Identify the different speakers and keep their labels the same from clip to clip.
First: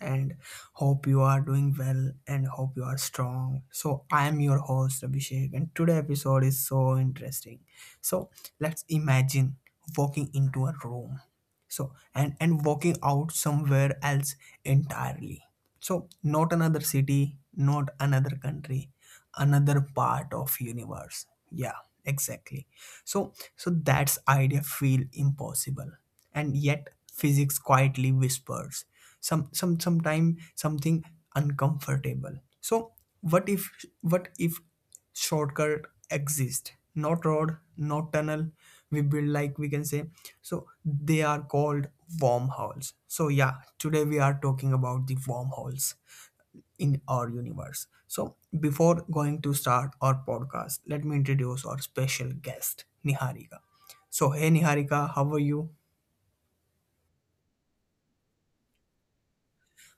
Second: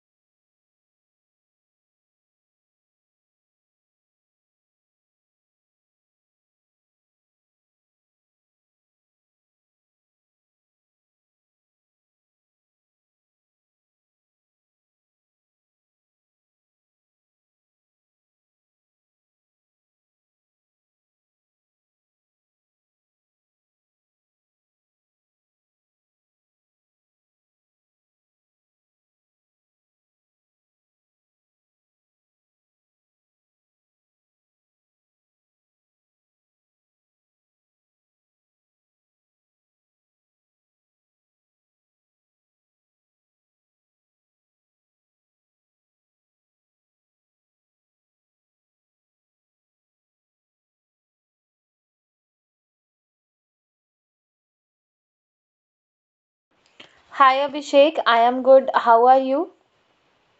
Speaker 1: and hope you are doing well and hope you are strong. So I am your host Abhishek, and today episode is so interesting. So let's imagine walking into a room. And walking out somewhere else entirely. So not another city, not another country, another part of universe. Yeah, exactly. So that's idea feel impossible, and yet physics quietly whispers some sometime something uncomfortable. So what if, what if shortcut exist, not road, not tunnel we build, like we can say. So they are called wormholes. So yeah, today we are talking about the wormholes in our universe. So before going to start our podcast, let me introduce our special guest Niharika. So hey Niharika, how are you?
Speaker 2: Hi Abhishek, I am good. How are you?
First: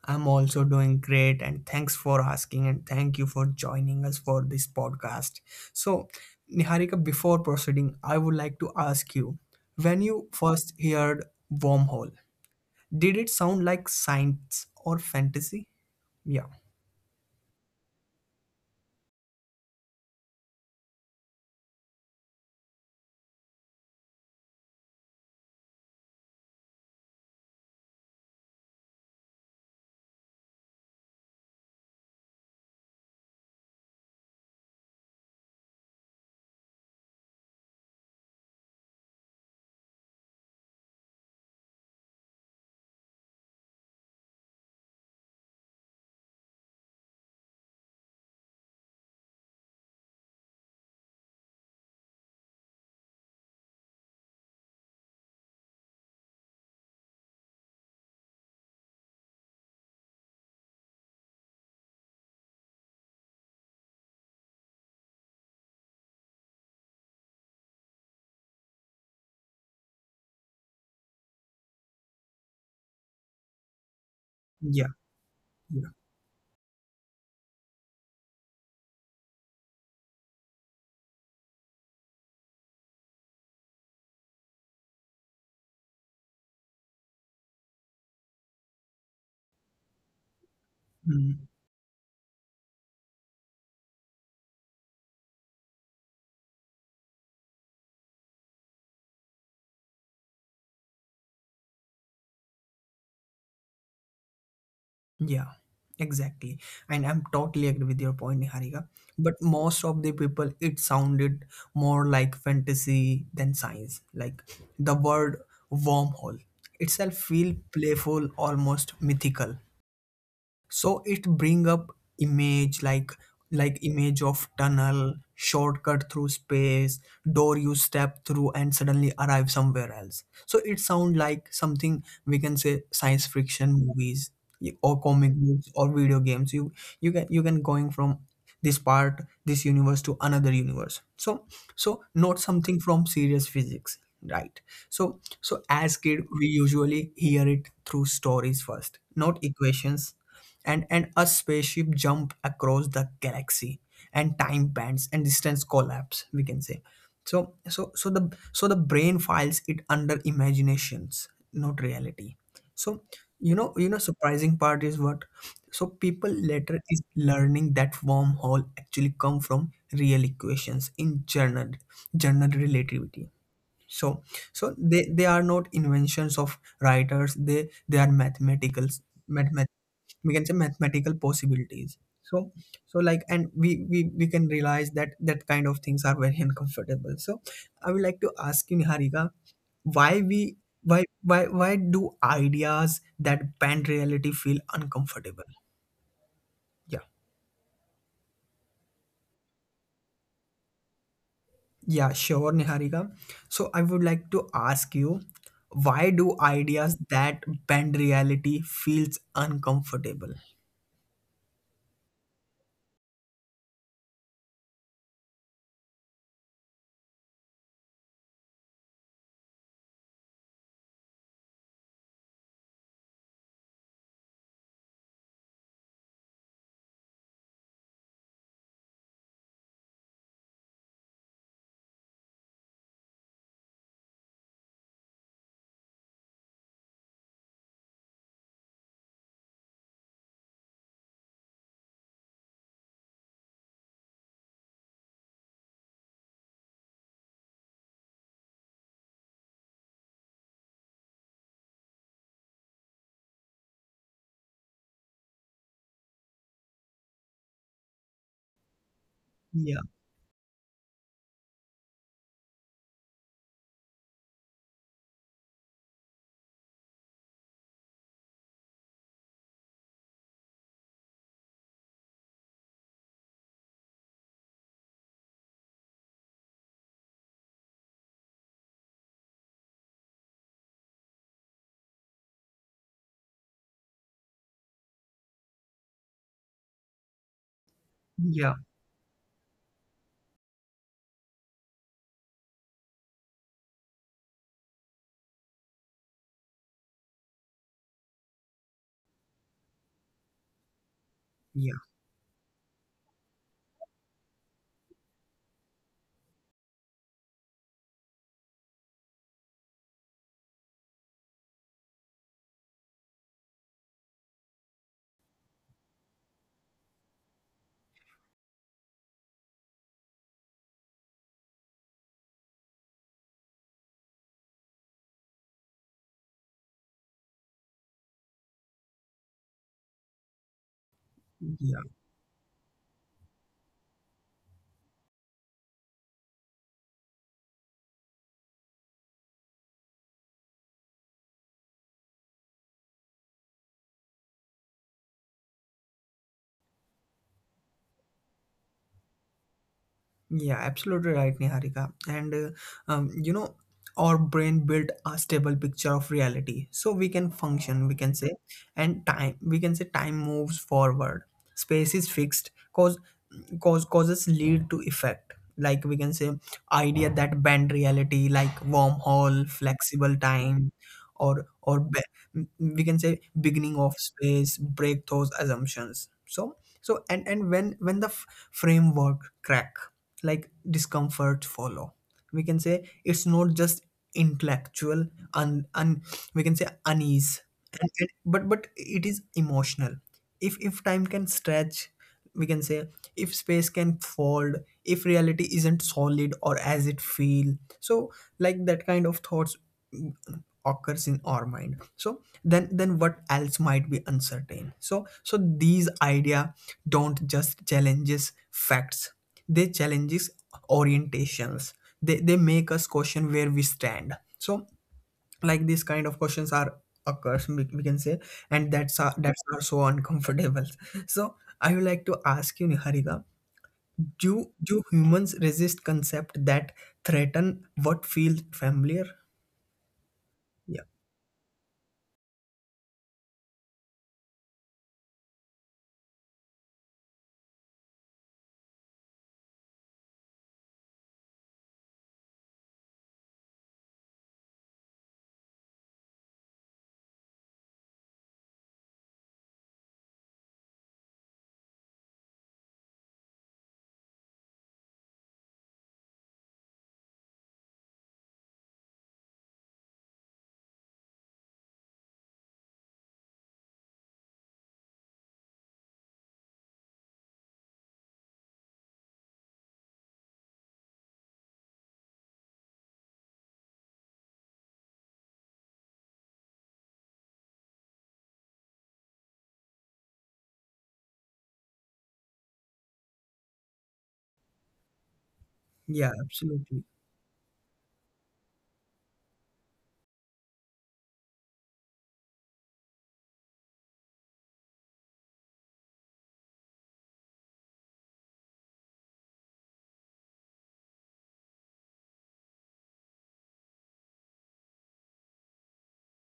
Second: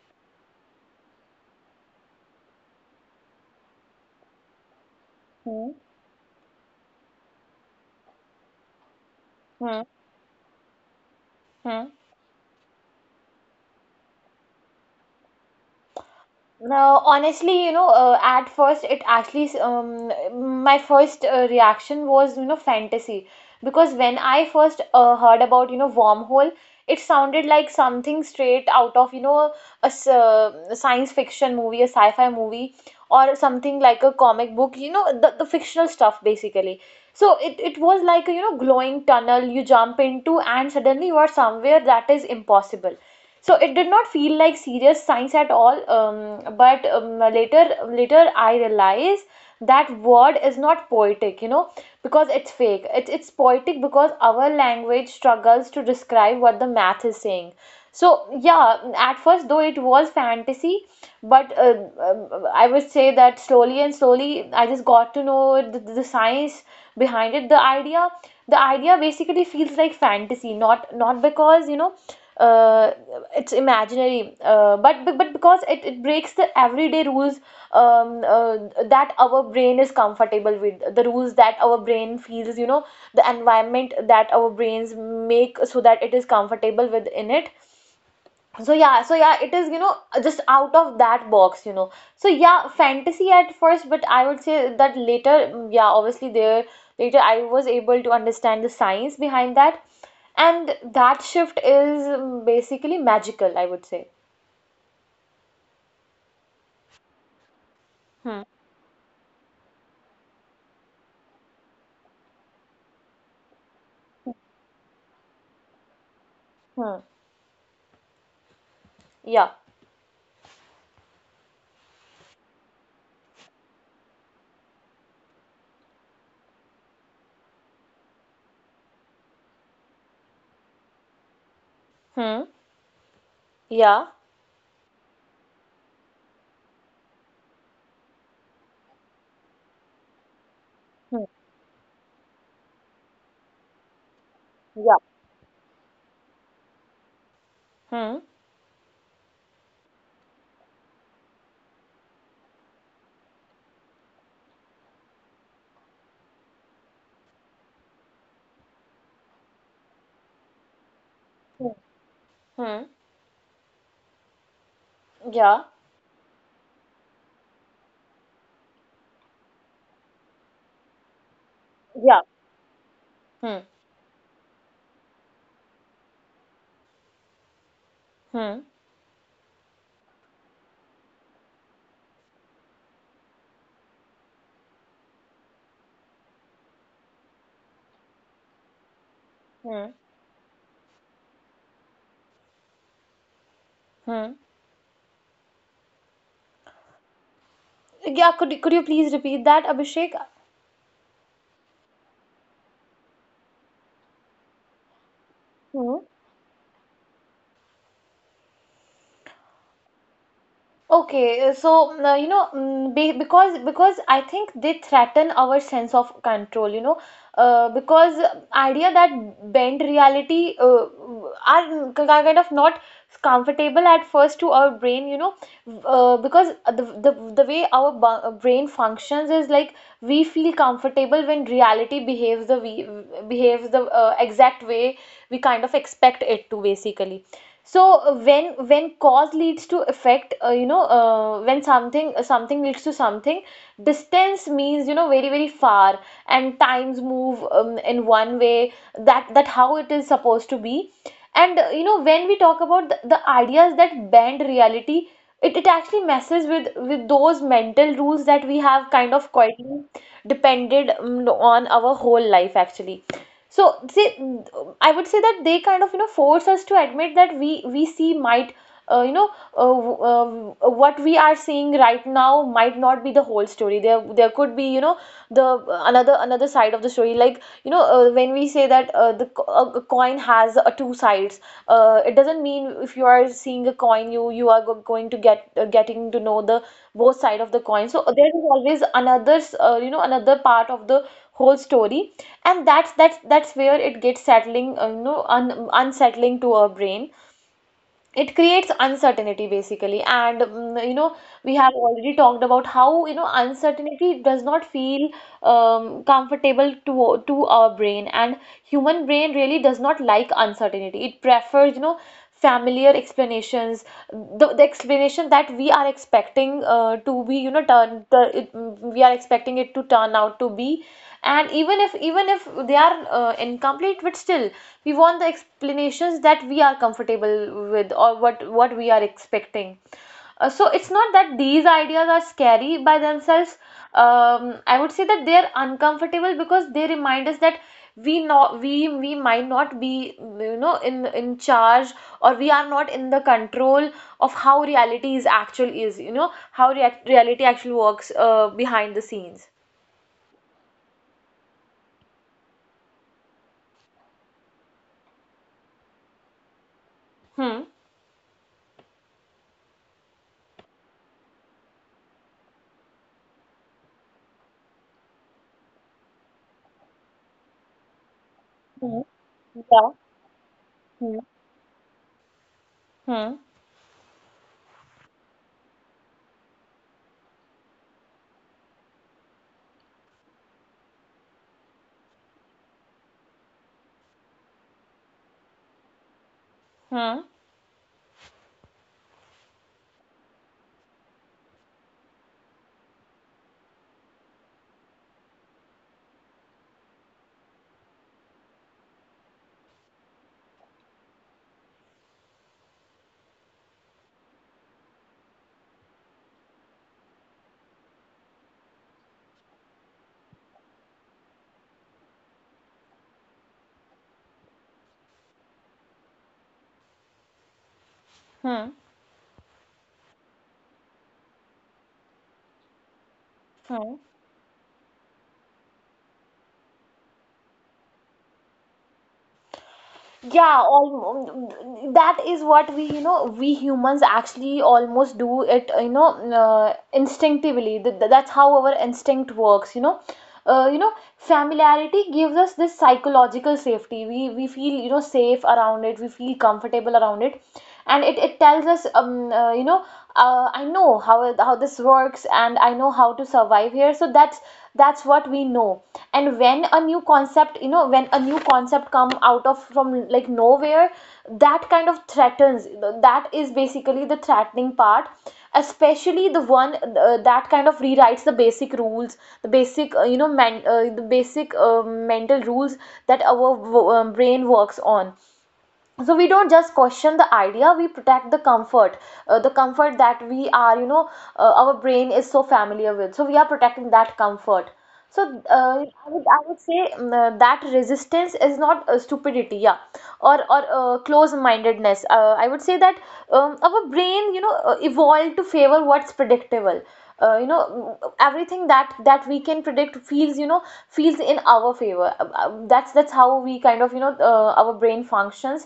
Speaker 1: I'm also doing great, and thanks for asking, and thank you for joining us for this podcast.
Speaker 2: Hmm.
Speaker 1: So, Niharika, before proceeding, I would like to ask you,
Speaker 2: Hmm.
Speaker 1: when you first heard
Speaker 2: Hmm.
Speaker 1: wormhole, did it sound like science or fantasy? Yeah,
Speaker 2: No, honestly, you know, at first my first reaction was, you know, fantasy. Because when I first heard about, you know, wormhole, it sounded like something straight out of, you know, a science fiction movie, a sci-fi movie, or something like a comic book, you know, the fictional stuff basically. So it was like a, you know, glowing tunnel you jump into, and suddenly you are somewhere that is impossible. So it did not feel like serious science at all, but later I realized that word is not poetic, you know, because it's fake, it's poetic because our language struggles to describe what the math is saying. So yeah, at first though it was fantasy, but I would say that slowly and slowly I just got to know the science behind it, the idea. The idea basically feels like fantasy, not because, you know, uh, it's imaginary, but
Speaker 1: yeah,
Speaker 2: because it breaks the
Speaker 1: yeah.
Speaker 2: everyday rules. um, uh, that our brain is comfortable with, the rules that our brain feels, you know, the environment that our brains make so that it is comfortable with in it. So yeah, so yeah, it is, you know, just out of that box, you know.
Speaker 1: Hmm.
Speaker 2: So yeah, fantasy at first, but I would say that later, yeah, obviously there, later I was able to understand the science behind that, and that shift is, basically, magical, I would say.
Speaker 1: Yeah, exactly. And I'm
Speaker 2: Hmm.
Speaker 1: totally agree with your point, Niharika. But most of the people, it sounded more like fantasy than science. Like the word
Speaker 2: Hmm.
Speaker 1: wormhole itself feel playful,
Speaker 2: Yeah.
Speaker 1: almost mythical. So it bring up image, like image of tunnel, shortcut through space, door you step through and suddenly arrive somewhere else. So it sound
Speaker 2: Hmm.
Speaker 1: like something, we can say,
Speaker 2: Yeah.
Speaker 1: science fiction movies, or comic books or video games. You can, you can going from this part, this universe, to
Speaker 2: Hmm.
Speaker 1: another universe. So not something from serious
Speaker 2: Yeah.
Speaker 1: physics, right? So as kid, we usually
Speaker 2: Hmm.
Speaker 1: hear it through stories first, not equations. And a spaceship jump across the galaxy, and time bends and distance collapse, we can say. So so so the so the brain files it under imaginations,
Speaker 2: Hmm.
Speaker 1: not reality.
Speaker 2: Hmm.
Speaker 1: So you know, you know, surprising part is what. So
Speaker 2: Yeah.
Speaker 1: people later is learning that wormhole actually come from real equations in general, general
Speaker 2: Yeah.
Speaker 1: relativity. So
Speaker 2: Hmm.
Speaker 1: they are not inventions of writers. They are mathematical,
Speaker 2: Hmm.
Speaker 1: mathemat- we can say mathematical possibilities. So so like, and we can realize that that kind of things are very uncomfortable. So I would like to ask you, Niharika, why
Speaker 2: Hmm.
Speaker 1: we, why why do ideas that bend reality feel
Speaker 2: Hmm.
Speaker 1: uncomfortable?
Speaker 2: Yeah, could you please repeat that, Abhishek?
Speaker 1: Yeah, sure, Niharika. So I would like to ask you, why
Speaker 2: Hmm.
Speaker 1: do ideas that bend reality feels uncomfortable?
Speaker 2: Okay, so you know, mm, be, because I think they threaten our sense of control. You know, because idea that bend reality are kind of not comfortable at first to our brain. You know, because the way our brain functions is like we feel comfortable when reality behaves the we behaves the exact way we kind of expect it to, basically. So when cause leads to effect, you know, when something, something leads to something. Distance means, you know, very very far, and times move, in one way that that how it is supposed to be. And you know, when we talk about the ideas that bend reality, it actually messes with those mental rules that we have kind of
Speaker 1: Yeah,
Speaker 2: quietly depended, on, our whole life actually. So say, I would say that they kind of, you know, force us to admit that we see might, you know, what we are seeing right now might not be the whole story. There could be, you know, the another side of the story, like, you know, when we say that, a coin has two sides, it doesn't mean if you are seeing a coin you you are going to get, getting to know the both side of the coin. So
Speaker 1: yeah,
Speaker 2: there is always another, you know, another part of the whole story, and that's where it gets settling, you know, unsettling to our brain. It creates uncertainty basically, and, you know,
Speaker 1: yeah,
Speaker 2: we have already talked about how, you know, uncertainty does not feel comfortable to our brain, and human brain really does not like uncertainty. It prefers, you know, familiar explanations, the explanation that we are expecting to be, you know, we are expecting it to turn out to be. And even if, even if they are incomplete, but still we want the explanations that we are comfortable with, or what we are expecting. So it's not
Speaker 1: yeah.
Speaker 2: that these ideas are scary by themselves. I would say that they're uncomfortable because they remind us that we might not be, you know, in charge, or we are not in the control of how reality is actual is you know, how reality actually works, behind the scenes.
Speaker 1: Yeah, absolutely right, Niharika. And you know, our brain built a stable picture of reality, so we can function, we
Speaker 2: Hmm.
Speaker 1: can say, and time. We can say time moves forward. Space is fixed. Cause, causes lead to effect. Like we can say, idea that bend reality, like wormhole,
Speaker 2: Hmm.
Speaker 1: flexible
Speaker 2: Yeah.
Speaker 1: time, or
Speaker 2: Hmm.
Speaker 1: or be, we can say, beginning
Speaker 2: Hmm.
Speaker 1: of space, break those assumptions. So so and when the framework crack, like discomfort follow, we can say. It's not just intellectual, and we can say unease,
Speaker 2: Hmm.
Speaker 1: and, but it is emotional. If time can stretch, we can say, if space can fold, if reality isn't solid or as it feel, so like that kind of thoughts mm, occurs in our mind. So then what else might be uncertain? So so these idea don't just challenges facts, they challenges orientations. They make us question where we stand. So like these kind of questions are occurs, we can say, and that's are,
Speaker 2: Hmm.
Speaker 1: that's are so uncomfortable. So I would like to ask you, Niharika,
Speaker 2: Hmm.
Speaker 1: do do humans resist concept that threaten what feels familiar? Yeah.
Speaker 2: Yeah, almost. That is what we, you know, we humans actually almost do it, you know, instinctively. That's how our instinct works, you know. You know, familiarity gives us this psychological safety. We feel, you know, safe around it. We feel comfortable around it. And it tells us, you know, I know how this works, and I know how to survive here. So that's what we know. And when a new concept, you know, when a new concept come out of from like nowhere, that kind of threatens, that is basically the threatening part, especially the one that kind of rewrites the basic rules, the basic, you know, man the basic mental rules that our brain works on. So we don't just question the idea, we protect the comfort, the comfort that we are, you know, our brain is so familiar with. So we are protecting that comfort. So,
Speaker 1: yeah absolutely
Speaker 2: I would say, that resistance is not stupidity, yeah, or close-mindedness. I would say that, our brain, you know, evolved to favor what's predictable. You know, everything that that we can predict feels, you know, feels in our favor. That's how we kind of, you know, our brain functions.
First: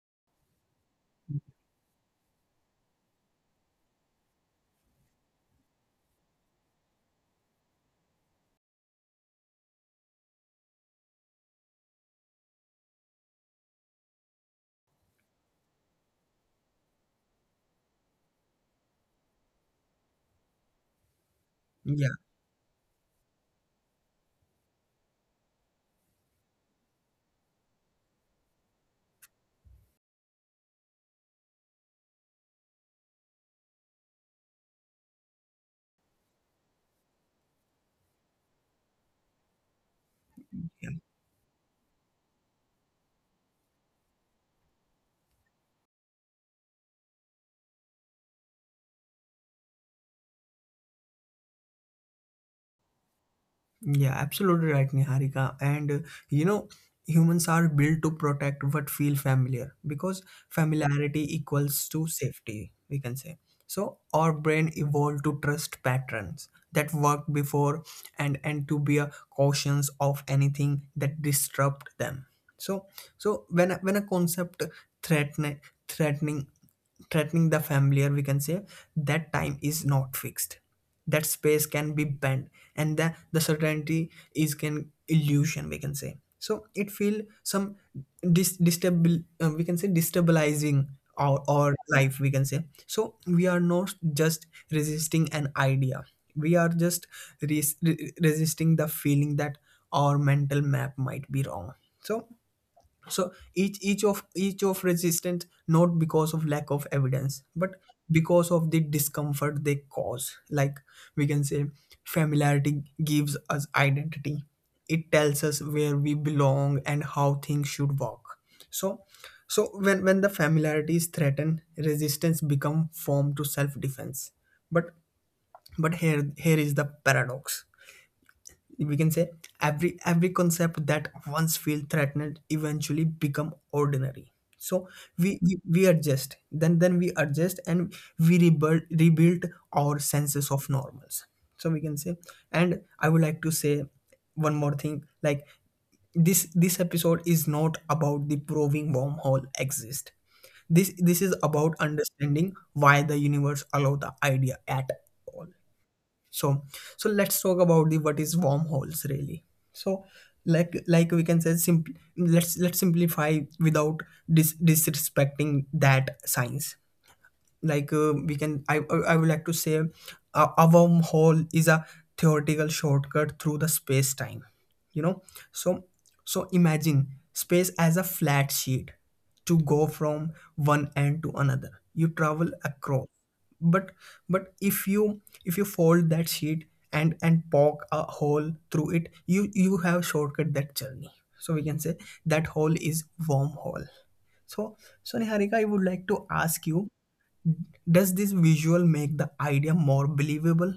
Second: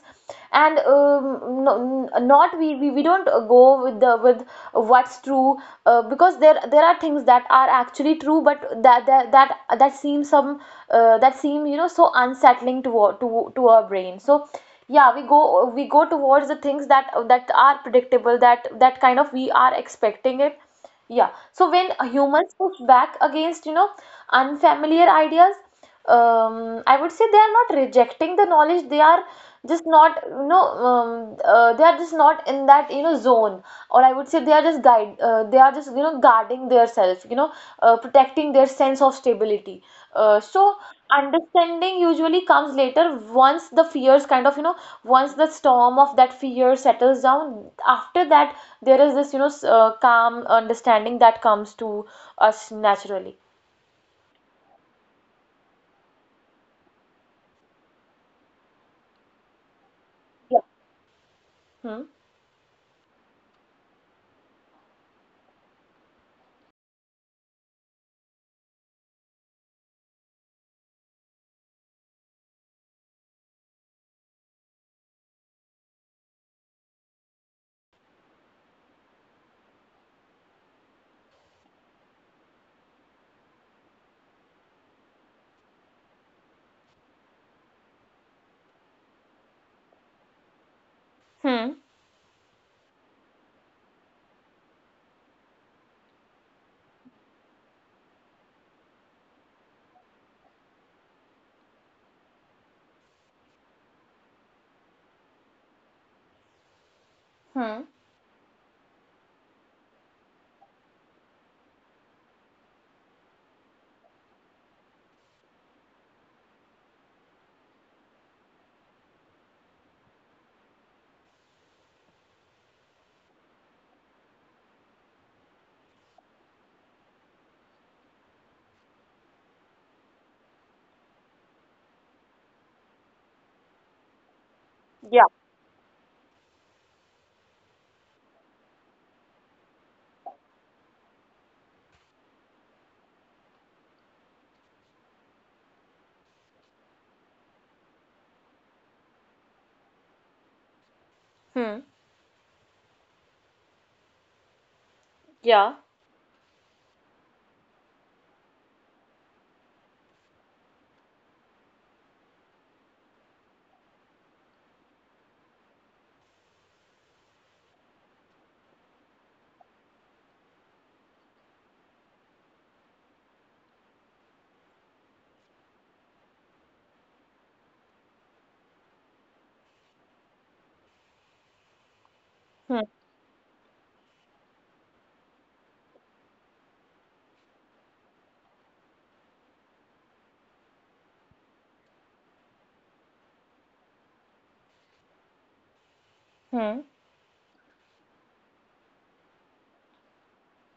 Speaker 2: And, not we, we don't go with the, with what's true, because there are things that are actually true, but that that that seem some, that seem, you know, so unsettling to our, to our brain. So yeah, we go, we go towards the things that that are predictable, that that kind of we are expecting it. Yeah. So when
Speaker 1: yeah
Speaker 2: humans push back against, you know, unfamiliar ideas, I would say they are not rejecting the knowledge. They are just not, you know, they are just not in that, you know, zone. Or I would say they are just guide. They are just, you know, guarding their self, you know, protecting their sense of stability. So understanding usually comes later, once the fears kind of, you know, once the storm of that fear settles down. After that, there is this, you know, calm understanding that comes to us naturally.
Speaker 1: Yeah, absolutely right, Niharika. And you know, humans are built to protect what feel familiar because
Speaker 2: Yeah.
Speaker 1: familiarity equals to
Speaker 2: Hmm.
Speaker 1: safety, we can say. So our brain evolved to trust patterns that worked before, and to be a cautious of anything that disrupt them. So so when when a concept threaten, threatening, threatening the familiar, we can say, that time is not fixed, that space can be bent, and the certainty is can illusion, we can say. So it feel some we can say destabilizing our
Speaker 2: Hmm.
Speaker 1: life, we can say. So we are not just resisting an idea, we are just resisting the feeling that our mental map might be wrong. So so each of resistant, not because of lack of evidence, but
Speaker 2: Hmm.
Speaker 1: because of the discomfort they cause. Like we can say, familiarity gives us identity. It tells us where we belong and how things should work. So so when the familiarity is threatened, resistance become form to self defense. but but here, here is the paradox, we can say, every concept that once feel threatened eventually become ordinary. So
Speaker 2: Yeah.
Speaker 1: we adjust, then we adjust and we rebuild our senses of normals, so we can say. And I would like to say one more thing, like this episode is not about the proving wormhole exist. This is about
Speaker 2: Hmm.
Speaker 1: understanding why the universe allow the idea at all.
Speaker 2: Yeah.
Speaker 1: So so let's talk about the what is wormholes really. So like we can say, simply let's simplify without disrespecting that science. Like we can, I would like to say a wormhole is a theoretical shortcut through the space time, you know. So so imagine space as a flat sheet. To go from one end to another, you travel
Speaker 2: Hmm.
Speaker 1: across. but but if you, if you fold that sheet and poke a hole through it, you have shortcut that journey, so we can say. That hole is wormhole. So so Niharika, I would like to ask
Speaker 2: Hmm.
Speaker 1: you, does this visual make the idea more believable?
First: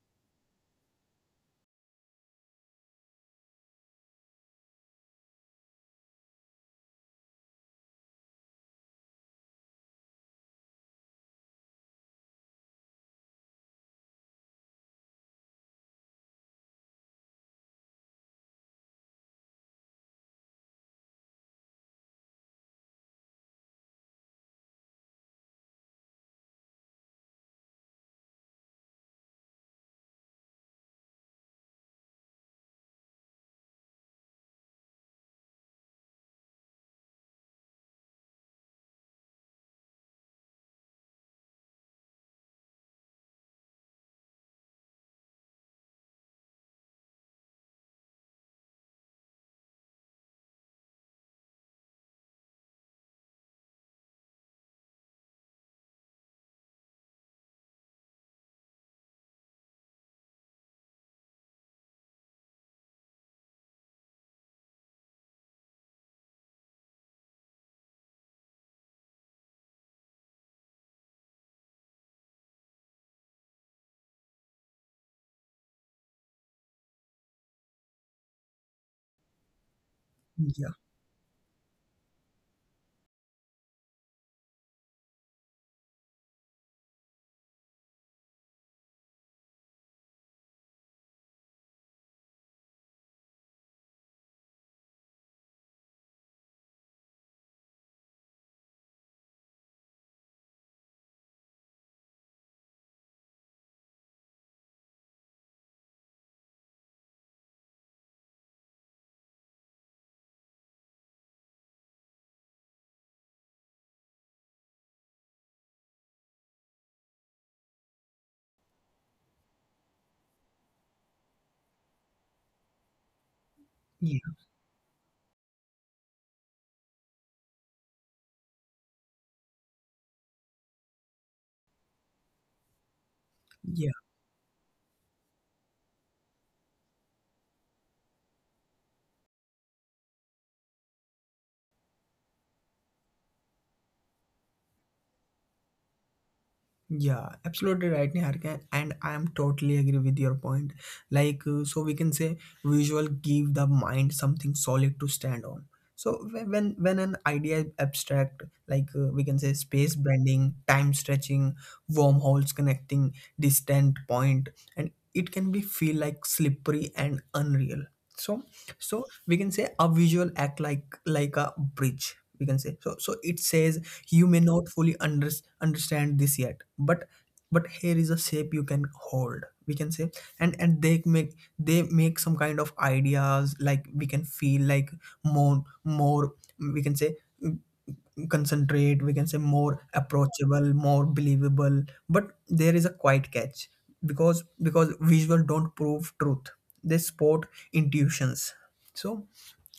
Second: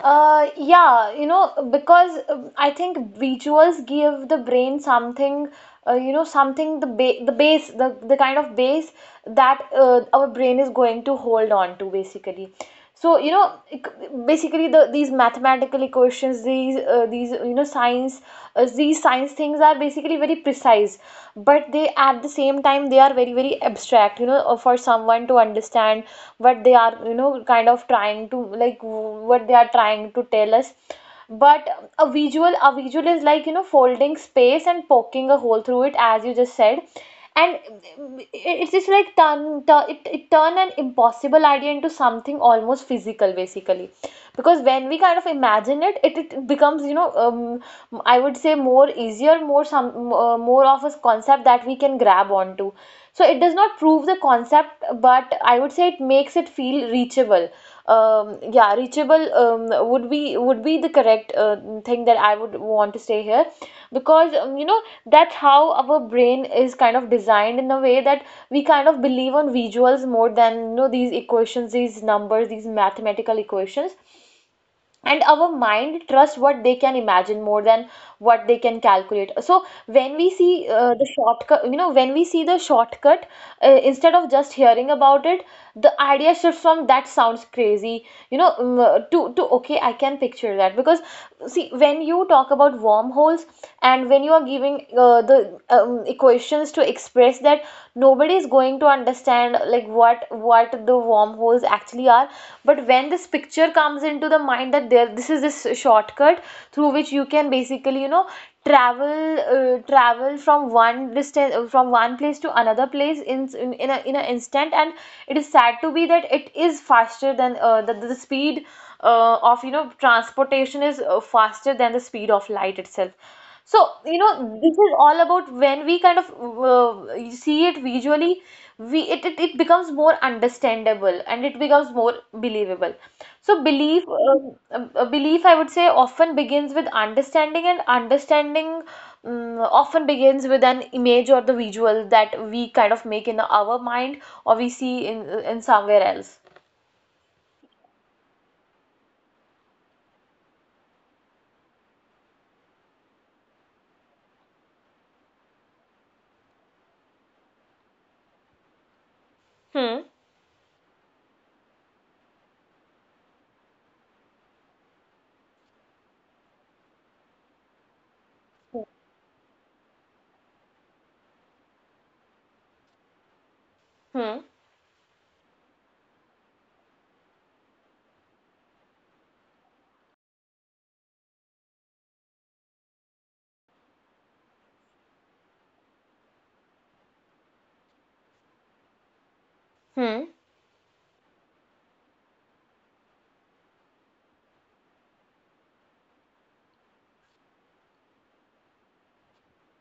Speaker 2: Yeah, you know, because, I think visuals give the brain something, you know, something the the base, the kind of base that our brain is going to hold on to basically. So, you know, basically the, these mathematical equations, these you know, science, these science things are basically very precise, but they, at the same time, they are very very abstract. You know, for someone to understand what they are, you know, kind of trying to, like, what they are trying to tell us. But a visual, a visual is like, you know, folding space and poking a hole through it, as you just said. And it, it's just like, it turn an impossible idea into something almost physical basically. Because when we kind of imagine it, it becomes, you know, I would say more easier here, more some, more of a concept that we can grab onto. So it does not prove the concept, but I would say it makes it feel reachable. Yeah, reachable, would be, would be the correct thing that I would want to say here. Because, you know, that's how our brain is kind of designed in a way that we kind of believe on visuals more than, you know, these equations, these numbers, these mathematical equations. And our mind trusts what they can imagine more than what they can calculate. So when we
Speaker 1: Yeah,
Speaker 2: see the shortcut, you know, when we see the shortcut, instead of just hearing about it, the idea shifts from that sounds crazy, you know, to okay, I can picture that. Because see, when you talk about wormholes, and when you are giving the, equations to express that, nobody is going to understand like what the wormholes actually are. But when this picture comes into the mind that there this is this shortcut, through which you can basically, you know, travel, travel from one distance, from one place to another place, in an instant, and it is sad to be that it is faster than The speed of transportation is faster than the speed of light itself. So,
Speaker 1: yeah,
Speaker 2: you know, this is all about when we kind of see it visually, it becomes more understandable and it becomes more believable. So
Speaker 1: yeah.
Speaker 2: belief belief I would say often begins with understanding, and understanding often begins with an image or the visual that we kind of make in our mind or we see in somewhere else.
Speaker 1: Yeah, absolutely right, Niharika, and I am totally agree with your point. Like, so we can say visual give the mind something solid to stand on. So when an idea is abstract, like we can say space
Speaker 2: Hmm.
Speaker 1: bending, time stretching, wormholes connecting distant point, and it can be feel like slippery and unreal. So so we can say a visual act like a bridge, we can say. So so it says you may
Speaker 2: Hmm.
Speaker 1: not fully understand this yet, but here is a shape you can hold, we can say. And they make, they make some kind of ideas, like we can feel like more we can say, concentrate, we can say, more
Speaker 2: Hmm.
Speaker 1: approachable, more believable. But there is a quiet catch, because visual don't prove truth, they support intuitions. So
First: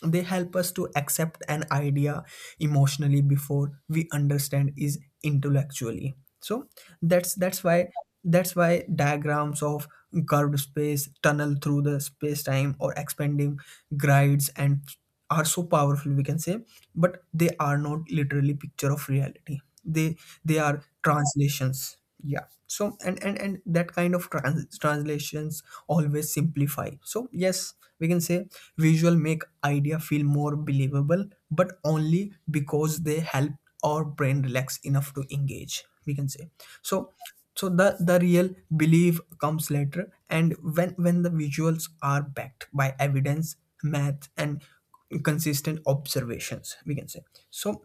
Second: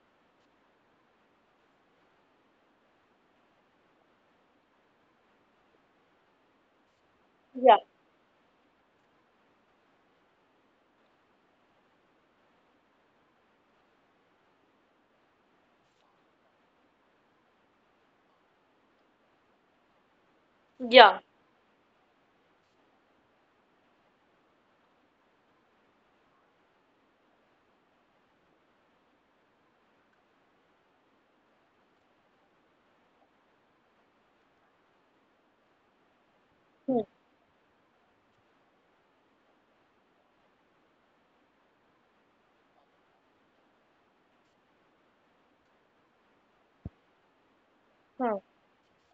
Speaker 1: they help us to accept an idea emotionally before we understand is intellectually. So that's that's
Speaker 2: Yeah.
Speaker 1: why that's why diagrams of curved space, tunnel through the space time, or expanding grids and are so powerful, we can say. But they are not literally picture of reality, they they are
Speaker 2: Yeah.
Speaker 1: translations. Yeah. So and and that kind of translations always simplify, so yes we can say. Visual make idea feel more believable, but only because they help our brain relax enough to engage, we can say.
Speaker 2: Hmm.
Speaker 1: So. So the real belief comes later, and when the visuals are backed by evidence, math, and consistent observations, we can
Speaker 2: Hmm.
Speaker 1: say. So.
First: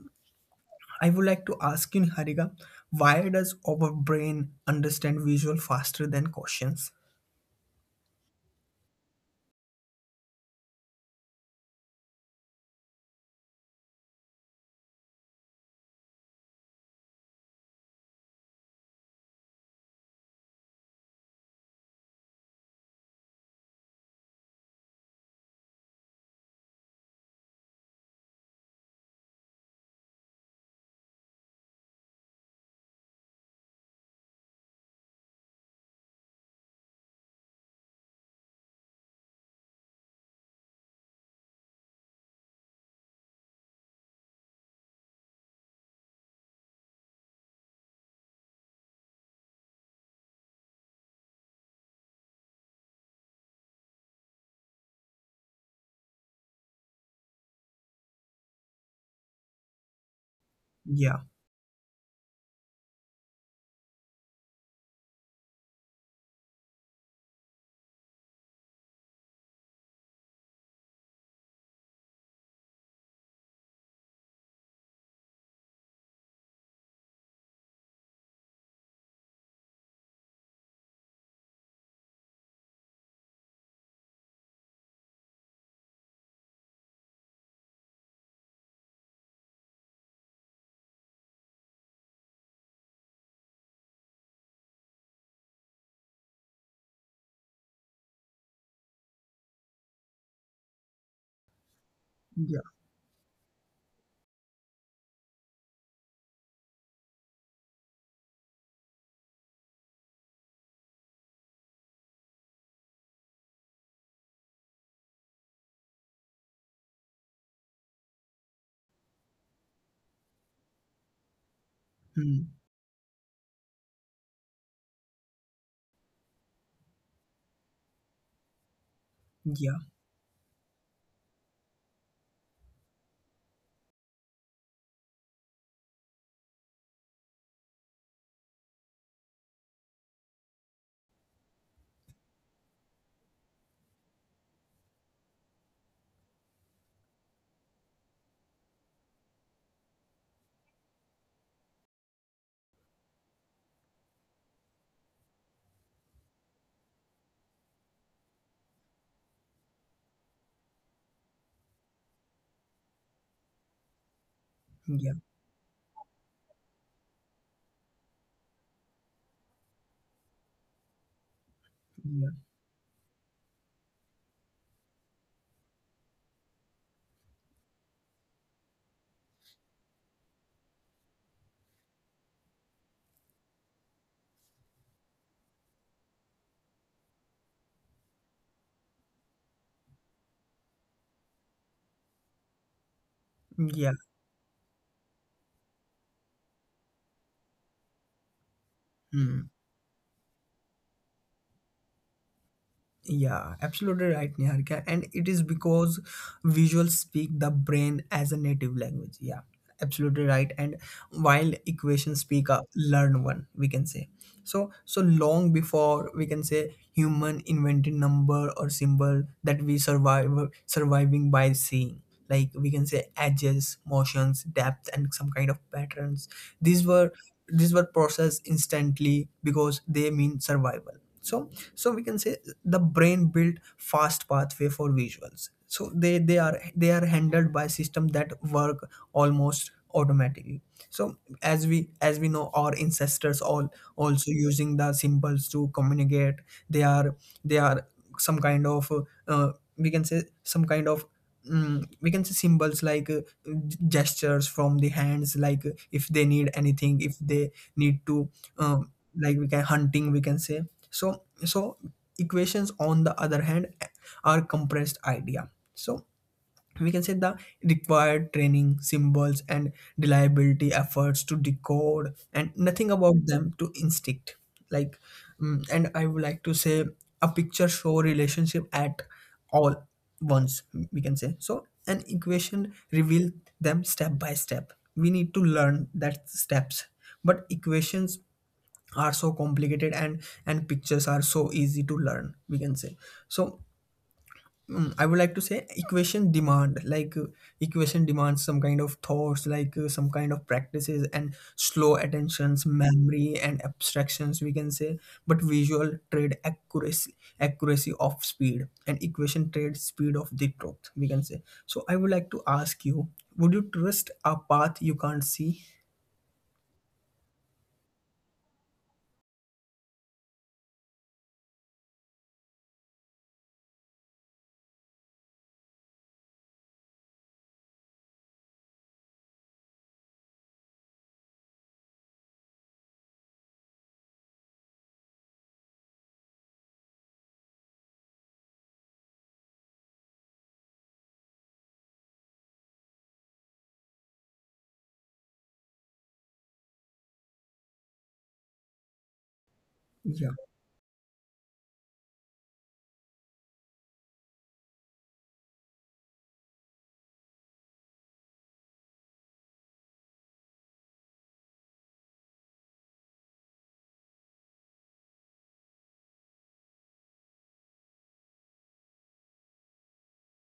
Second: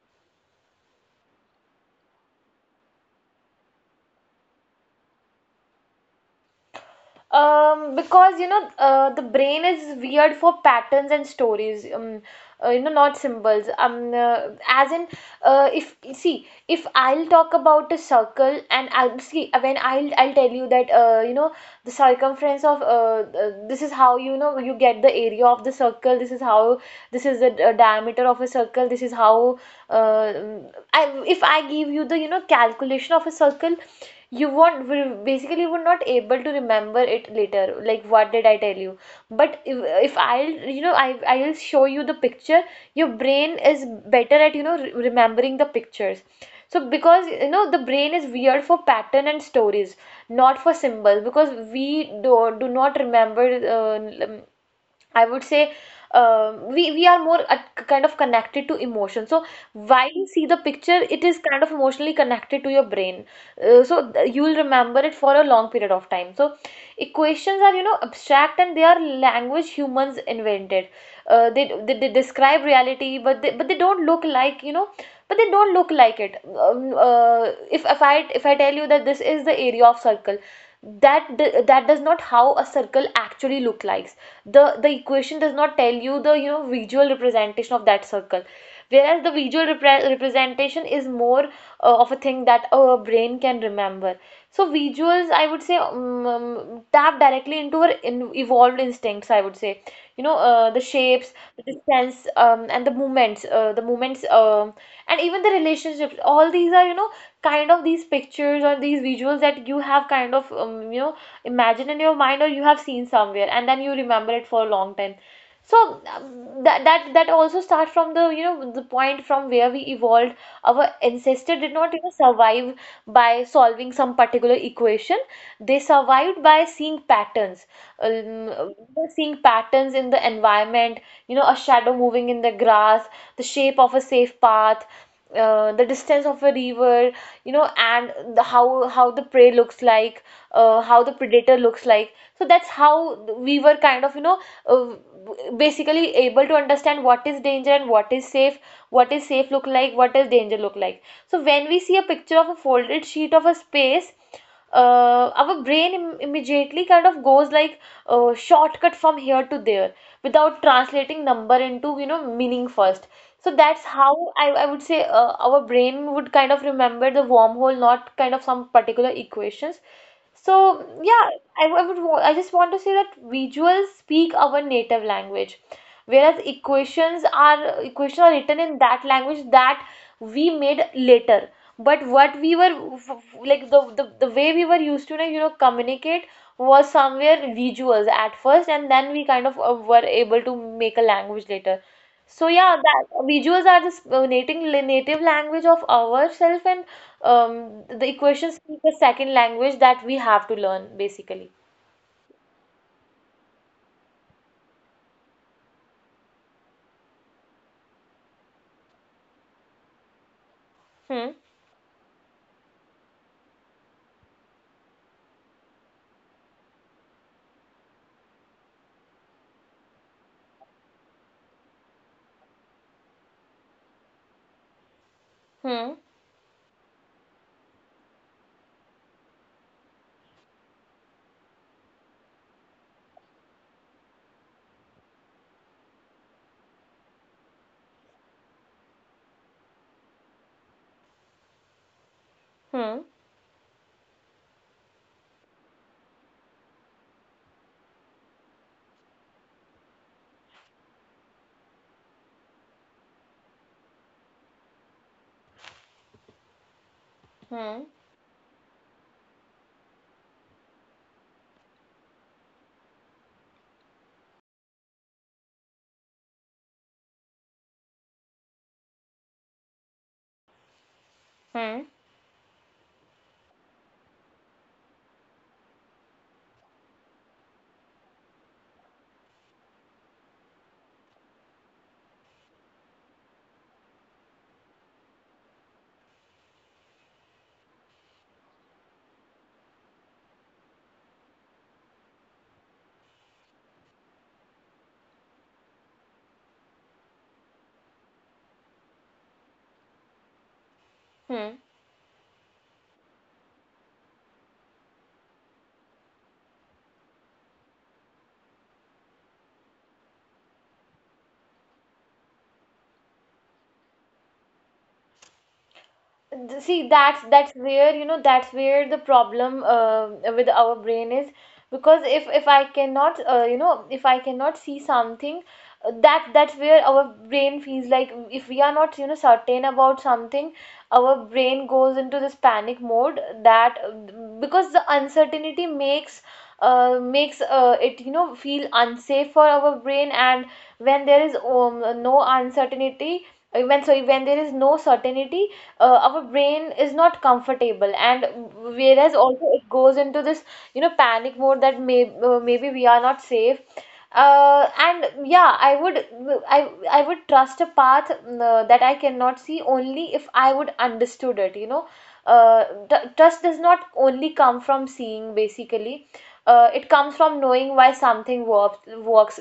Speaker 1: I would like to ask you, Harika, why does our brain understand visual faster than questions?
Speaker 2: Because you know, the brain is weird for patterns and stories. You know, not symbols. As in, if see, if I'll talk about a circle, and I'll see when I'll tell you that you know, the circumference of this is how you know you get the area of the circle, this is how, this is the diameter of a circle, this is how uh, I, if I give you the, you know, calculation of a circle, you won't will basically would not able to remember it later, like what did I tell you. But if I'll, you know, I'll show you the picture, your brain is better at, you know, remembering the pictures. So because you know the brain is weird for pattern and stories, not for symbols. Because we do not remember. I would say we are more at, kind of connected to emotion. So while you see the picture,
Speaker 1: Yeah,
Speaker 2: it is kind of emotionally connected to your brain. So you will remember it for a long period of time. So equations are, you know, abstract, and they are language humans invented. They describe reality, but they don't look like, you know, but they don't look like it. um, uh, if I tell you that this is the area of circle, that does not how a circle actually look like. The equation does not tell you the, you know, visual representation of that circle, whereas the visual representation is more of a thing that our brain can remember. So visuals I would say tap directly into our evolved instincts, I would say. You know, the shapes, the
Speaker 1: yeah,
Speaker 2: distance, and the movements, the movements, and even the relationships, all these are, you know, kind of these pictures or these visuals that you have kind of, you know, imagine in your mind or you have seen somewhere, and then you remember it for a long time. So that also starts from the, you know, the point from where we evolved. Our ancestor did not, you
Speaker 1: Hmm.
Speaker 2: know, survive by solving some particular equation. They survived by seeing patterns. um, uh,
Speaker 1: yeah,
Speaker 2: Seeing patterns in the environment, you know, a shadow moving in the grass, the shape of a safe path, the distance of a river, you know, and the, how the prey looks like, how the predator looks like. So that's how we were kind of, you know, uh, basically able to understand what is danger and what is safe look like, what does danger look like. So when we see a picture of a folded sheet of a space, our brain immediately kind of goes like, shortcut from here to there, without translating number into, you know, meaning first. So that's how I,
Speaker 1: yeah,
Speaker 2: I would say our brain would kind of remember the wormhole, not kind of some particular equations. So yeah.
Speaker 1: yeah,
Speaker 2: I I just want to say that visuals speak our native language, whereas equations are written in that language that we made later. But what we were, like the way we were used to, you know, communicate was somewhere visuals at first, and then we kind of were able to make a language later. So yeah, that
Speaker 1: yeah.
Speaker 2: visuals are this native native language of ourself, and um, the equations
Speaker 1: Hmm.
Speaker 2: speak a second language that we have to learn basically.
Speaker 1: Yeah, absolutely right, Niharika. And it is because visuals speak the brain as a native language. Yeah, absolutely right. And while
Speaker 2: Hmm.
Speaker 1: equations speak a learned one, we can say. So so long before, we can say, human invented number or symbol, that we survive, surviving by seeing. Like we can say, edges, motions, depth, and some kind of patterns.
Speaker 2: Hmm.
Speaker 1: These were these were processed instantly because they mean survival. So we can say the brain built fast pathway for visuals so they are they are handled by system that work almost automatically. So as we know, our ancestors all
Speaker 2: Hmm.
Speaker 1: also using the symbols to communicate. They are they are some kind of uh, we can say some kind of mm, We can say symbols like gestures from the hands, like if they need anything, if they need to
Speaker 2: Hmm.
Speaker 1: um, like we can hunting, we can say. So equations, on the other hand, are compressed idea. So we can say the required training symbols and reliability efforts to decode, and
Speaker 2: Hmm.
Speaker 1: nothing about them to instinct. Like, and I would like to say a picture show relationship at all once, we can say. So an equation reveal them step by step. We need to learn that steps, but equations are so complicated, and pictures are so easy to learn, we can say. So I would like to say equation demand, like equation demands some kind of thoughts, like some kind of practices and slow
Speaker 2: Hmm.
Speaker 1: attentions, memory, and abstractions, we can say. But visual trade accuracy, of speed, and equation trade speed of the truth, we can say. So I would like to ask you, would you trust a path you can't see?
Speaker 2: See, that's where, you know, that's where the problem with our brain is. Because if I cannot you know, if I cannot see something, that that's where our brain feels like, if we are not, you know, certain about something, our brain goes into this panic mode. That Because the uncertainty makes it, you know, feel unsafe for our brain. And when there is no uncertainty, when, sorry, when there is no certainty, our brain is not comfortable, and whereas
Speaker 1: yeah
Speaker 2: also it goes into this, you know, panic mode that may maybe we are not safe. And yeah, I would trust a path that I cannot see only if I would understood it, you know. Trust does not only come from seeing basically. It comes from knowing why something works.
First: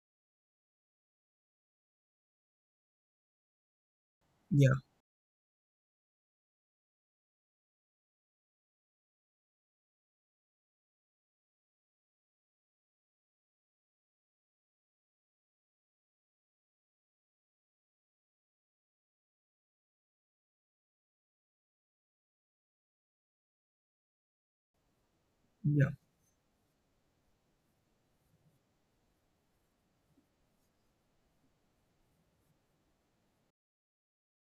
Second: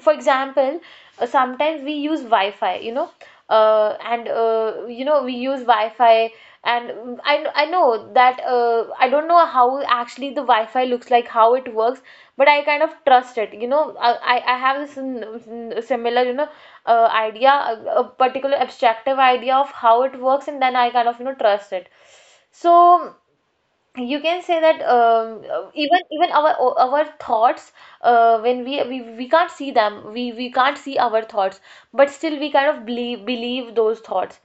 Speaker 2: For example, sometimes we use Wi-Fi, you know, and
Speaker 1: yeah
Speaker 2: you know, we use Wi-Fi. And I know that I don't know how actually the Wi-Fi looks like, how it works, but I kind of trust it. You know, I have this similar, you know, idea, a particular abstractive idea of how it works, and then I kind of, you know, trust it. So you can say that
Speaker 1: yeah
Speaker 2: even our our thoughts, when we, we can't see them, we can't see our thoughts, but still we kind of believe those thoughts.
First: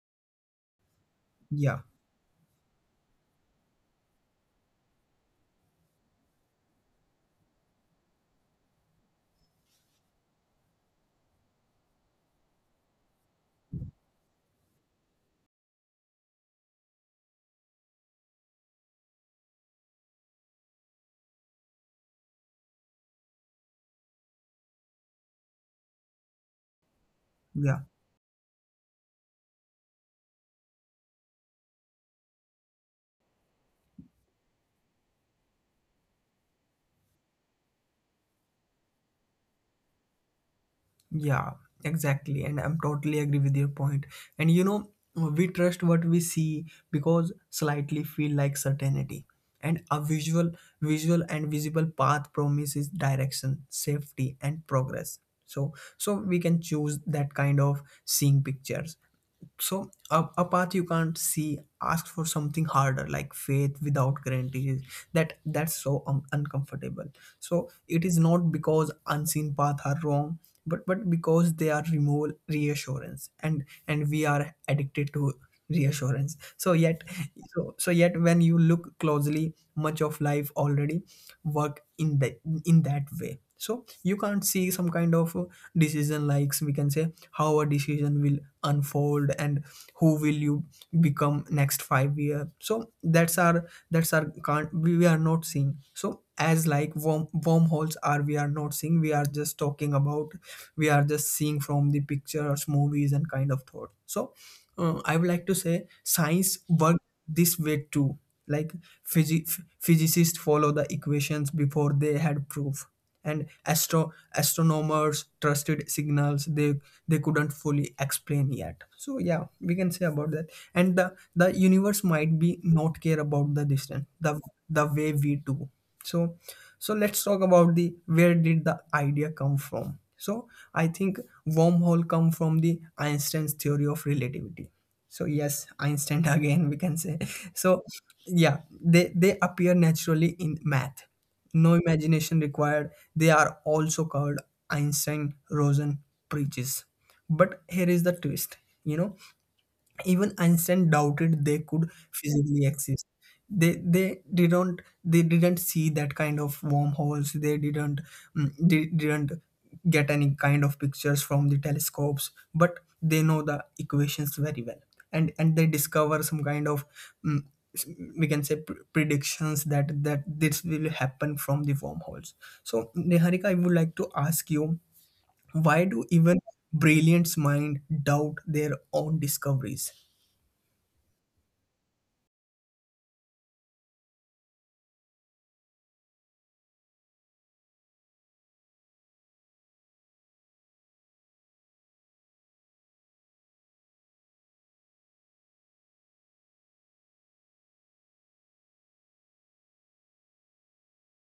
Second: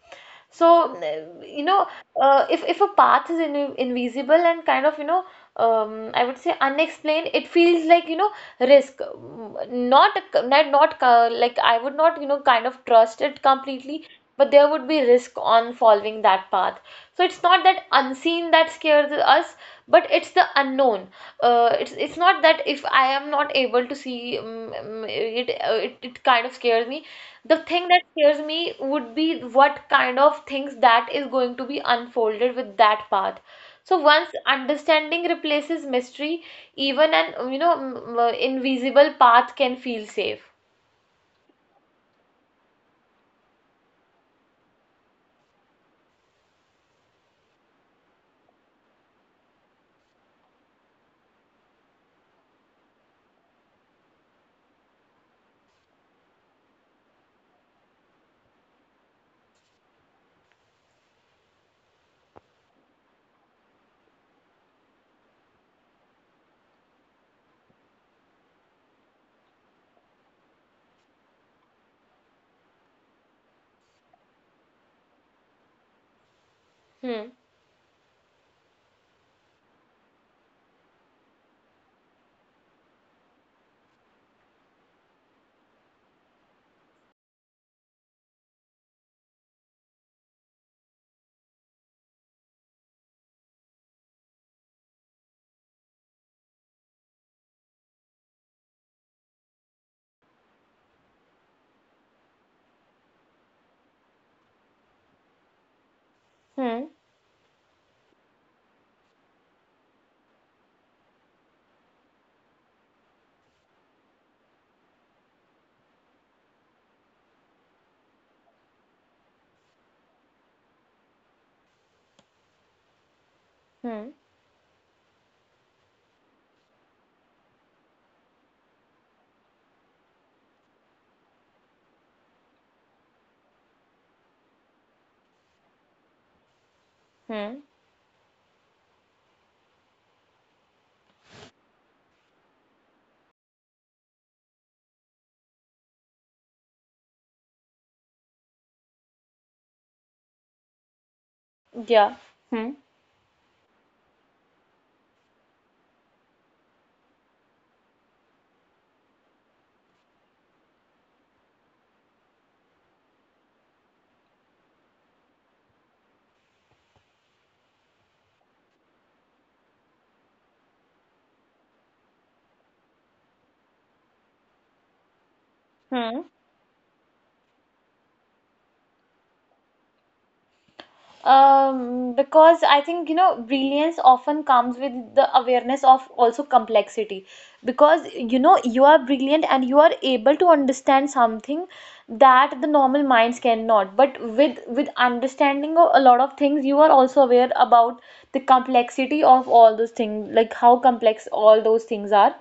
Speaker 2: So you know,
Speaker 1: yeah
Speaker 2: if a path is invisible and kind of, you know, I would say unexplained, it feels like, you know, risk. Not like I would not, you know, kind of trust it completely, but there would be risk on following that path. So it's not that unseen that scares us, but it's the unknown. It's not that if I am not able to see, it it kind of scares me. The
Speaker 1: yeah
Speaker 2: thing that scares me would be what kind of things that is going to be unfolded with that path. So once understanding replaces mystery, even an you know, invisible path can feel safe.
Speaker 1: Yeah, exactly. And I'm totally agree with your point. And you know, we trust what we see because slightly feel like certainty. And a visual, visual and visible path promises direction, safety, and progress. So, we can choose that kind of seeing pictures. So a, path you can't see ask for something harder, like faith without guarantees. That's so uncomfortable. So it is not because unseen paths are wrong, but because they are remove reassurance, and we are addicted to reassurance, so yet.
Speaker 2: Hmm.
Speaker 1: So, yet when you look closely, much of life already work in the in that way. So you can't see some kind of decision likes, we can say, how a decision will unfold and who will you become next 5 year. So that's our can't we are not seeing. So as like worm, wormholes are, we are not seeing. We are just talking about, we are just seeing from the pictures, movies, and kind of thought. So I would like to
Speaker 2: Hmm.
Speaker 1: say science work this way too. Like physicists follow the equations before they had proof, and astronomers trusted signals they couldn't fully explain yet. So yeah, we can say about that. And the universe might be
Speaker 2: Hmm.
Speaker 1: not care about the distance the way we do. So, let's talk about the, where did the idea come from. So I think wormhole come from the Einstein's theory of relativity. So yes, Einstein
Speaker 2: Hmm.
Speaker 1: again, we can say. So yeah, they appear naturally in math. No imagination required. They are also called Einstein Rosen preaches. But here is the twist, you know, even Einstein
Speaker 2: Yeah.
Speaker 1: doubted
Speaker 2: Hmm.
Speaker 1: they could physically exist. They didn't see that kind of wormholes. They didn't, they didn't get any kind of pictures from the telescopes, but they know the equations very well, and they discover some kind of mm, s- we can say predictions that this will happen from the wormholes. So Neharika, I would like to ask you,
Speaker 2: Hmm.
Speaker 1: why do even brilliant minds doubt their own discoveries?
Speaker 2: Because I think, you know, brilliance often comes with the awareness of also complexity. Because, you know, you are brilliant and you are able to understand something that the normal minds cannot. But with understanding of a lot of things, you are also aware about the complexity of all those things, like how complex all those things are.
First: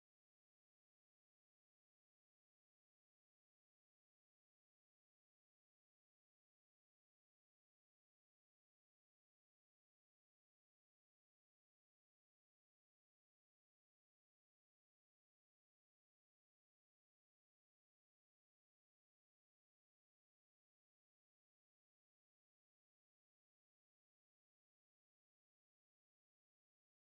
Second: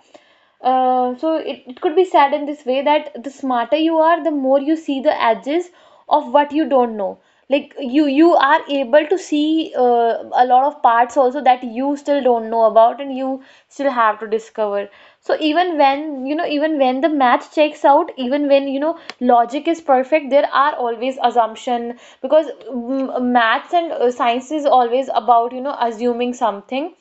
Speaker 2: It could be said in this way that the smarter you are, the more you see the edges of what you don't know. Like you are able to see a lot of parts also that you still don't know about, and you still have to discover. So even when you know, even when the math checks out, even when you know logic is perfect, there are always assumption. Because maths and science is always about, you know, assuming something.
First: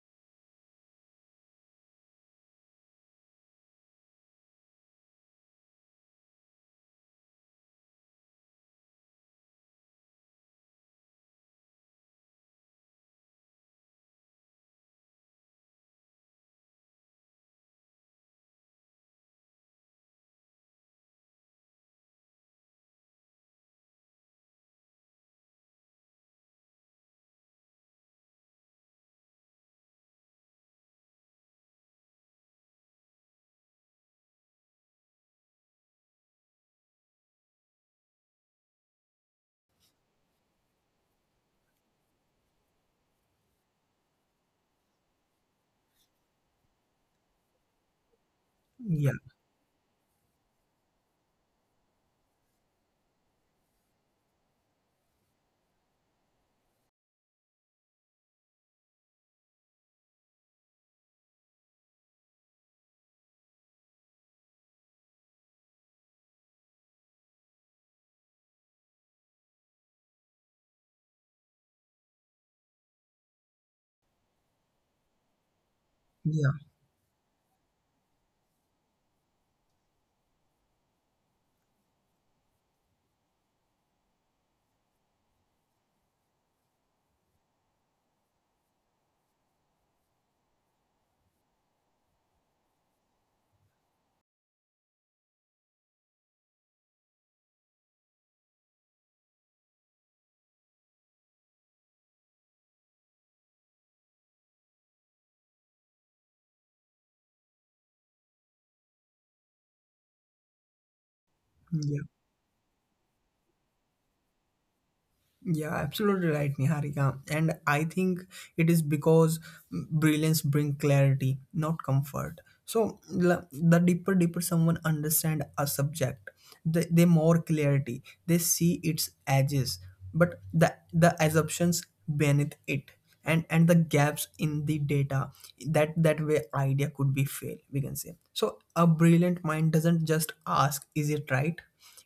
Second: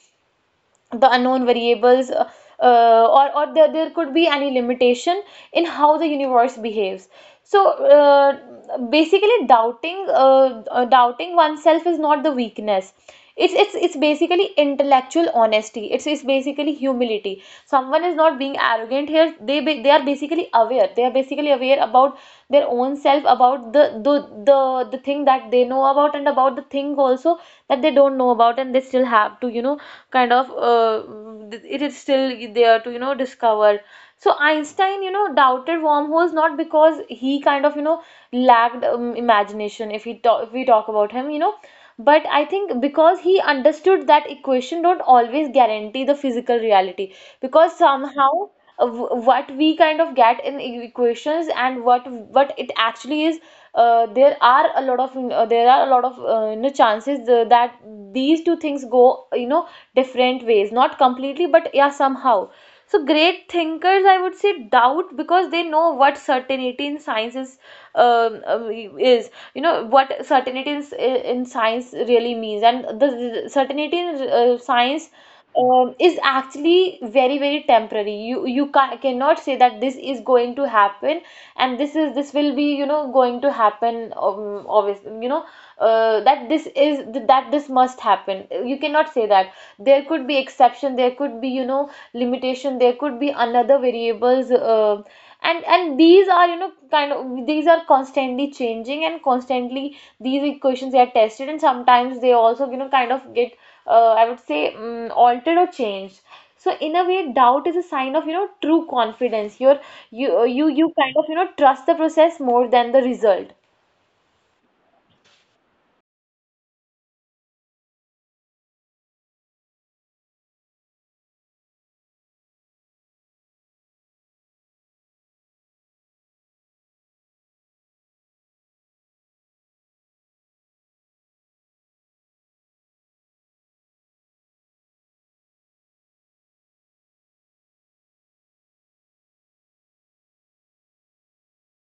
Speaker 2: The unknown variables, or there could be any limitation in how the universe behaves. So basically doubting oneself is not the weakness. It's basically intellectual honesty. It's basically humility. Someone is not being arrogant here. They are basically aware. They are basically aware about their own self, about the, the thing that they know about, and about the thing also that they don't know about and they still have to, you know, kind of it is still there to, you know, discover. So Einstein, you know, doubted wormholes not because he kind of, you know, lacked imagination. If we talk about him, you know. But I think because he understood that equation don't always guarantee the physical reality. Because somehow,
Speaker 1: Yeah,
Speaker 2: what we kind of get in equations and what it actually is, there are a lot of you know, chances that these two things go, you know, different ways, not completely, but yeah, somehow. So great thinkers I would say doubt because they know what certainty in science is. um, um, you know what certainty in science really means. And the certainty in science is
Speaker 1: yeah,
Speaker 2: actually very very temporary. You cannot say that this is going to happen, and this is, this will be, you know, going to Happen. Obviously, that this is that this must happen. You cannot say that. There could be exception, there could be limitation, there could be another variables. And these are, kind of, these are constantly changing, and constantly these equations, they are tested, and sometimes they also, kind of get, I would say altered or changed. So in a way, doubt is a sign of true confidence. You kind of, trust the
Speaker 1: yeah.
Speaker 2: process more than the result.
Speaker 1: Yeah, absolutely right, Niharika. And I think it is because brilliance brings clarity, not comfort. So the deeper, someone understand a subject, the, they more clarity. They see its edges, but the assumptions beneath it, and the gaps in the data. That way, idea could be fail, we can say. So a brilliant mind doesn't just ask, "Is it right?"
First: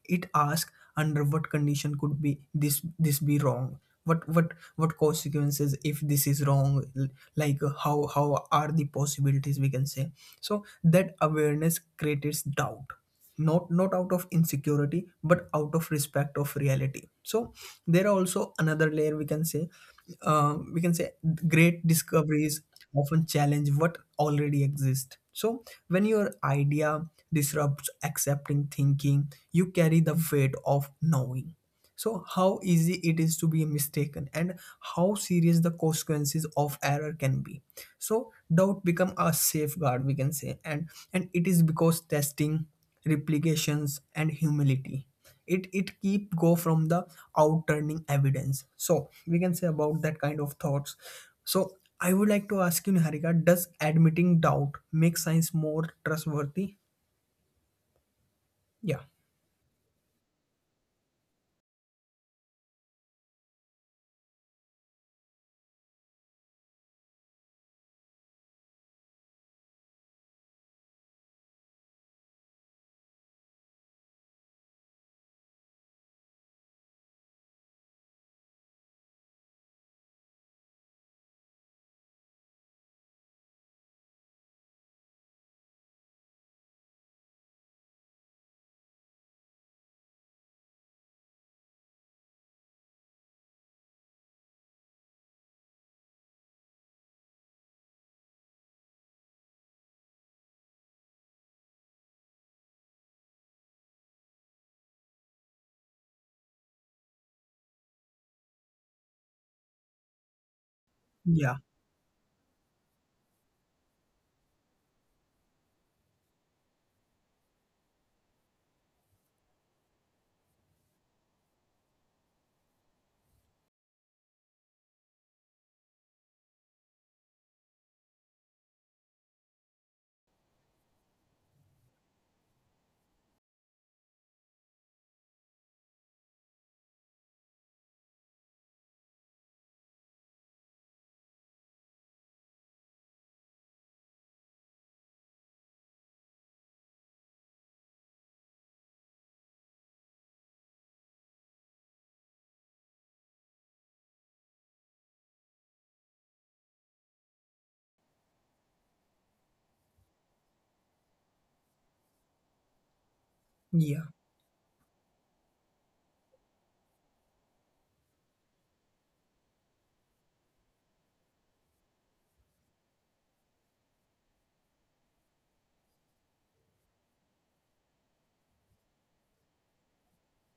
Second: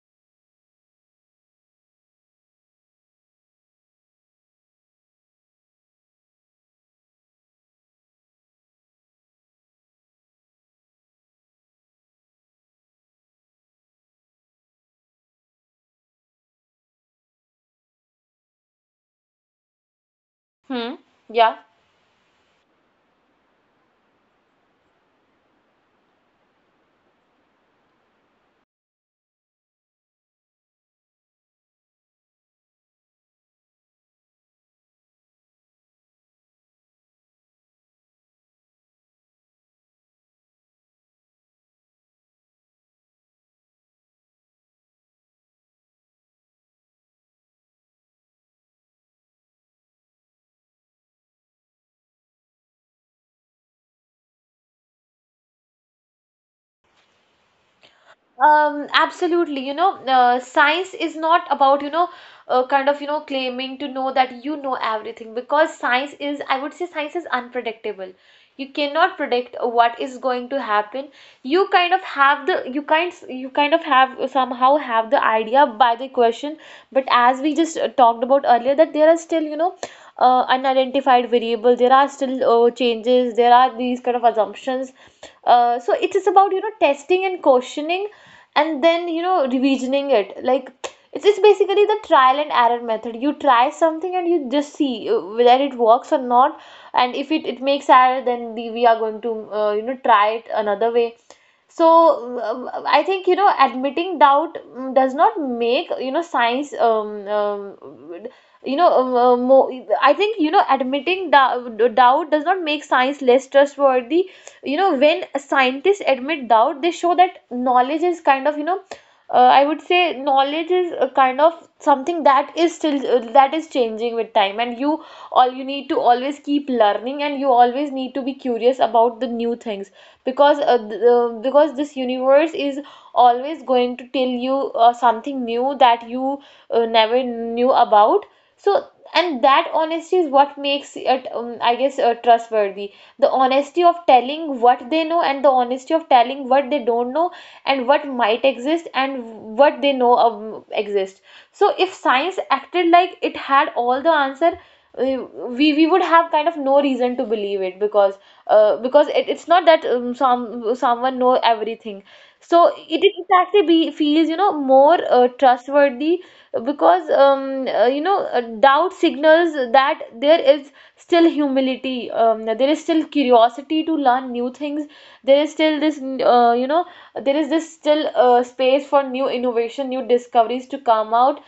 Speaker 1: It asks, under what condition could be this be wrong? What what consequences if this is wrong? Like how are the possibilities, we can say? So that awareness creates doubt, not out of insecurity but out of respect of reality. So there are also another layer, we can say, uh, we can
Speaker 2: Hmm.
Speaker 1: say
Speaker 2: Yeah.
Speaker 1: great discoveries often challenge what already exists. So, when your idea disrupts accepting thinking, you carry the weight of knowing. So, how easy it is to be mistaken, and how serious the consequences of error can be, so doubt become a safeguard, we can say. And it is because testing, replications, and humility, it keep go from the outturning evidence. So we can say about that kind of thoughts. So I would like to ask you, Niharika, does admitting doubt make science more trustworthy?
Speaker 2: Absolutely.
Speaker 1: yeah
Speaker 2: Science is not about, kind of, claiming to know that you know everything, because science is, I would say, science is unpredictable. You cannot predict what is going to happen. You kind of have the, you kind of have somehow have the idea by the question, but as we just talked about earlier, that there are still, unidentified variable. There are still changes. There are these kind of assumptions. So it is about, testing and questioning, and then, revisioning it. Like, it's basically the trial and error method. You try something and you just see whether it works or not. And if it, it makes error, then we are going to try it another way. So I think, admitting doubt, does not make, science, more. I think, admitting doubt
Speaker 1: yeah
Speaker 2: does not make science less trustworthy. You know, when scientists admit doubt, they show that knowledge is kind of, I would say knowledge is a kind of something that is still that is changing with time, and you all you need to always keep learning, and you always need to be curious about the new things, because because this universe is always going to tell you something new that you never knew about. So, and that honesty is what makes it, I guess, trustworthy. The honesty of telling what they know, and the honesty of telling what they don't know, and what might exist, and what they know exist. So if science acted like it had all the answer, uh, we would have kind of no reason to believe it, because it, it's not that, some someone know everything. So it actually be, feels,
Speaker 1: yeah
Speaker 2: more trustworthy. Because, doubt signals that there is still humility, there is still curiosity to learn new things, there is still this, there is this still space for new innovation, new discoveries to come out.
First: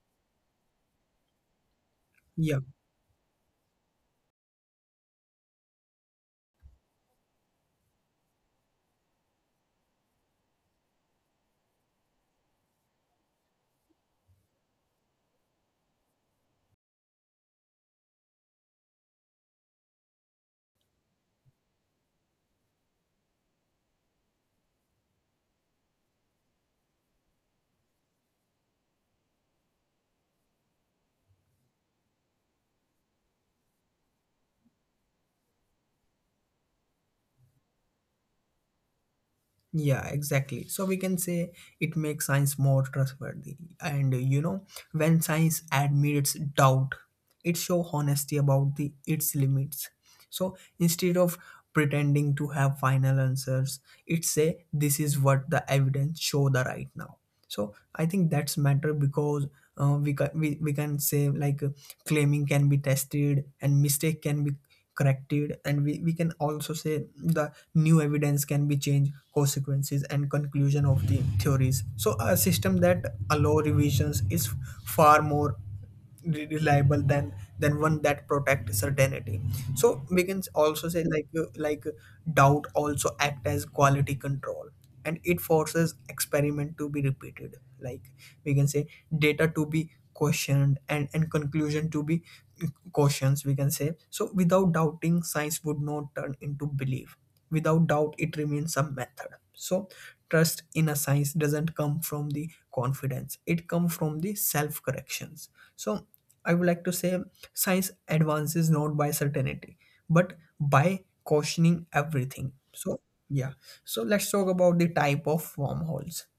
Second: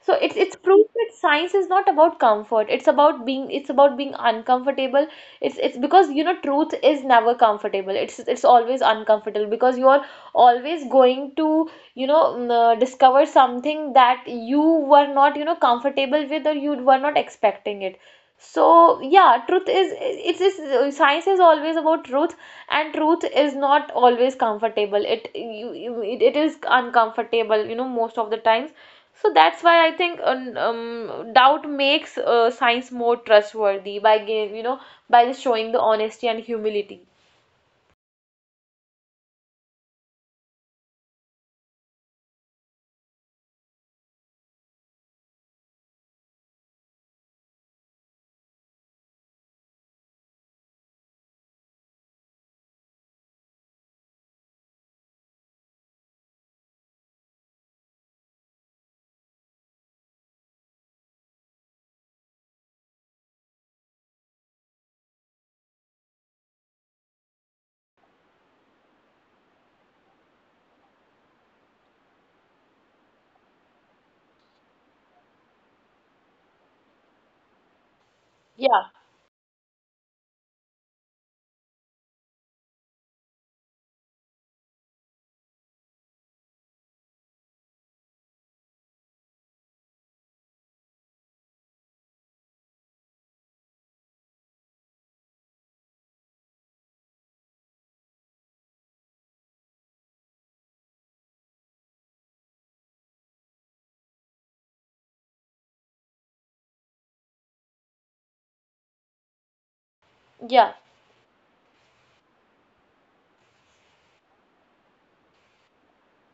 Speaker 2: So it's proof that science is not about
Speaker 1: yeah
Speaker 2: comfort. It's about being, it's about being uncomfortable. It's because, truth is never comfortable. It's always uncomfortable because you're always going to, discover something that you were not, comfortable with, or you were not expecting it. So yeah, truth is, it is, science is always about truth. And truth is not always comfortable. It, you, it is uncomfortable, most of the times. So that's why I think, doubt makes science more trustworthy by giving, by just showing the honesty and humility.
Speaker 1: Yeah, exactly. So we can say it makes science more trustworthy. And you know, when science admits doubt, it shows honesty about the its limits. So instead of pretending to have final answers, it say this is what the evidence show the right now. So I think that's matter because, we can we can say like, claiming can be tested, and mistake can be corrected, and we can also say the new evidence can be changed consequences and conclusion of the theories. So a system that allow revisions is far more reliable than one that protect
Speaker 2: Yeah.
Speaker 1: certainty. So we can also say like, doubt also act as quality control, and it forces experiment to be repeated. Like we can say data to be questioned, and conclusion to be cautions, we can say. So without doubting, science would not turn into belief. Without doubt, it remains a method. So trust in a science doesn't come from the confidence, it comes from the self corrections. So I would like to say science advances not by certainty, but
Speaker 2: Yeah.
Speaker 1: by cautioning everything. So, yeah. So, let's talk about the type of wormholes.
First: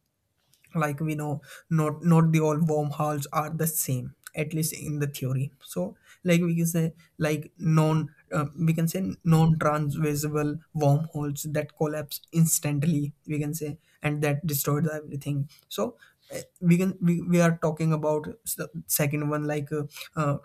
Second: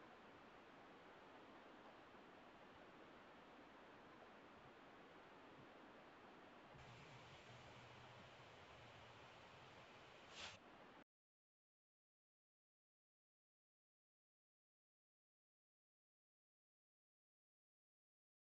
Speaker 1: Like we know, not the all wormholes are the same, at least in the theory. So like we can say like non, we can say non-transversible wormholes that collapse instantly, we can say, and that destroyed everything. So we can, we are talking about the second one, like, uh,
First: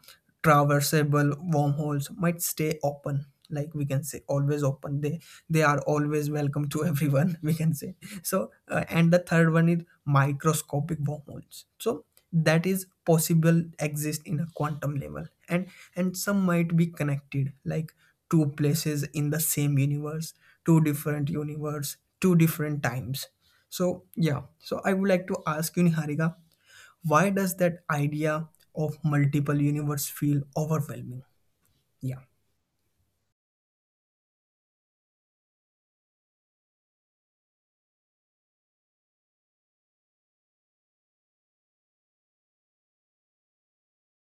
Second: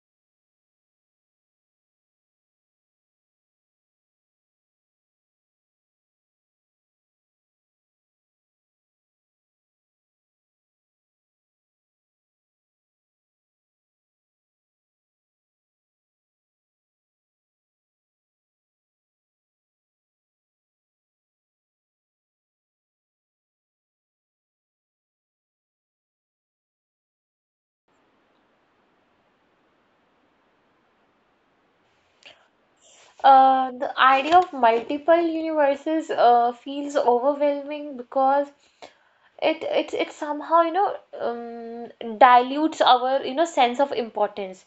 Speaker 1: traversable wormholes might stay open. Like we can say always open, they are always welcome to everyone we can say. So and the third one is microscopic wormholes. So that is possible exist in a quantum level, and some might be connected, like two places in the same universe, two different universe, two different times. So yeah, so I would like to ask you, Niharika, why does that idea of multiple universe feel overwhelming? yeah
Speaker 2: The idea of multiple universes feels overwhelming because it somehow, dilutes our, sense of importance.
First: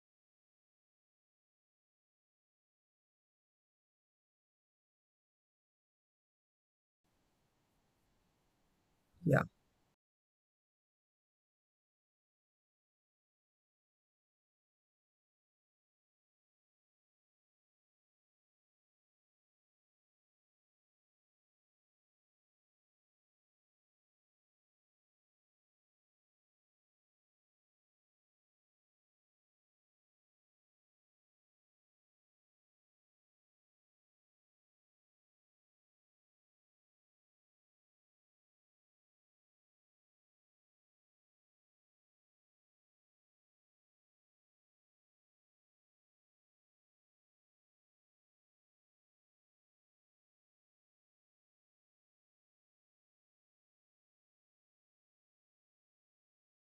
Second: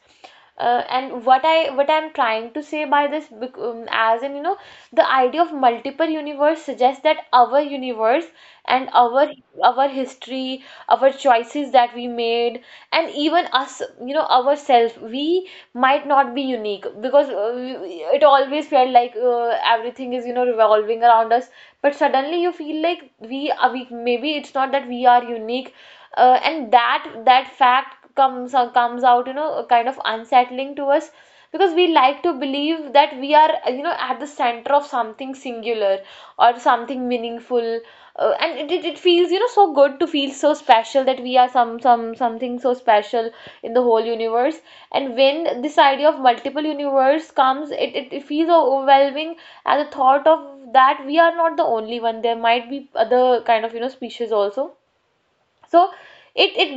Speaker 2: And what I, what I'm trying to say by this, as in, you know, the idea of multiple universe suggests that our universe, and our
Speaker 1: yeah
Speaker 2: our history, our choices that we made, and even us, you know, ourselves, we might not be unique, because it always felt like everything is, you know, revolving around us. But suddenly you feel like we maybe, it's not that we are unique. And that, that fact comes comes out, you know, kind of unsettling to us, because we like to believe that we are, you know, at the center of something singular, or something meaningful. And it feels, you know, so good to feel so special, that we are some, something so special in the whole universe. And when this idea of multiple universe comes, it feels overwhelming at the thought of that we are not the only one. There might be other kind of, you know, species also. So it it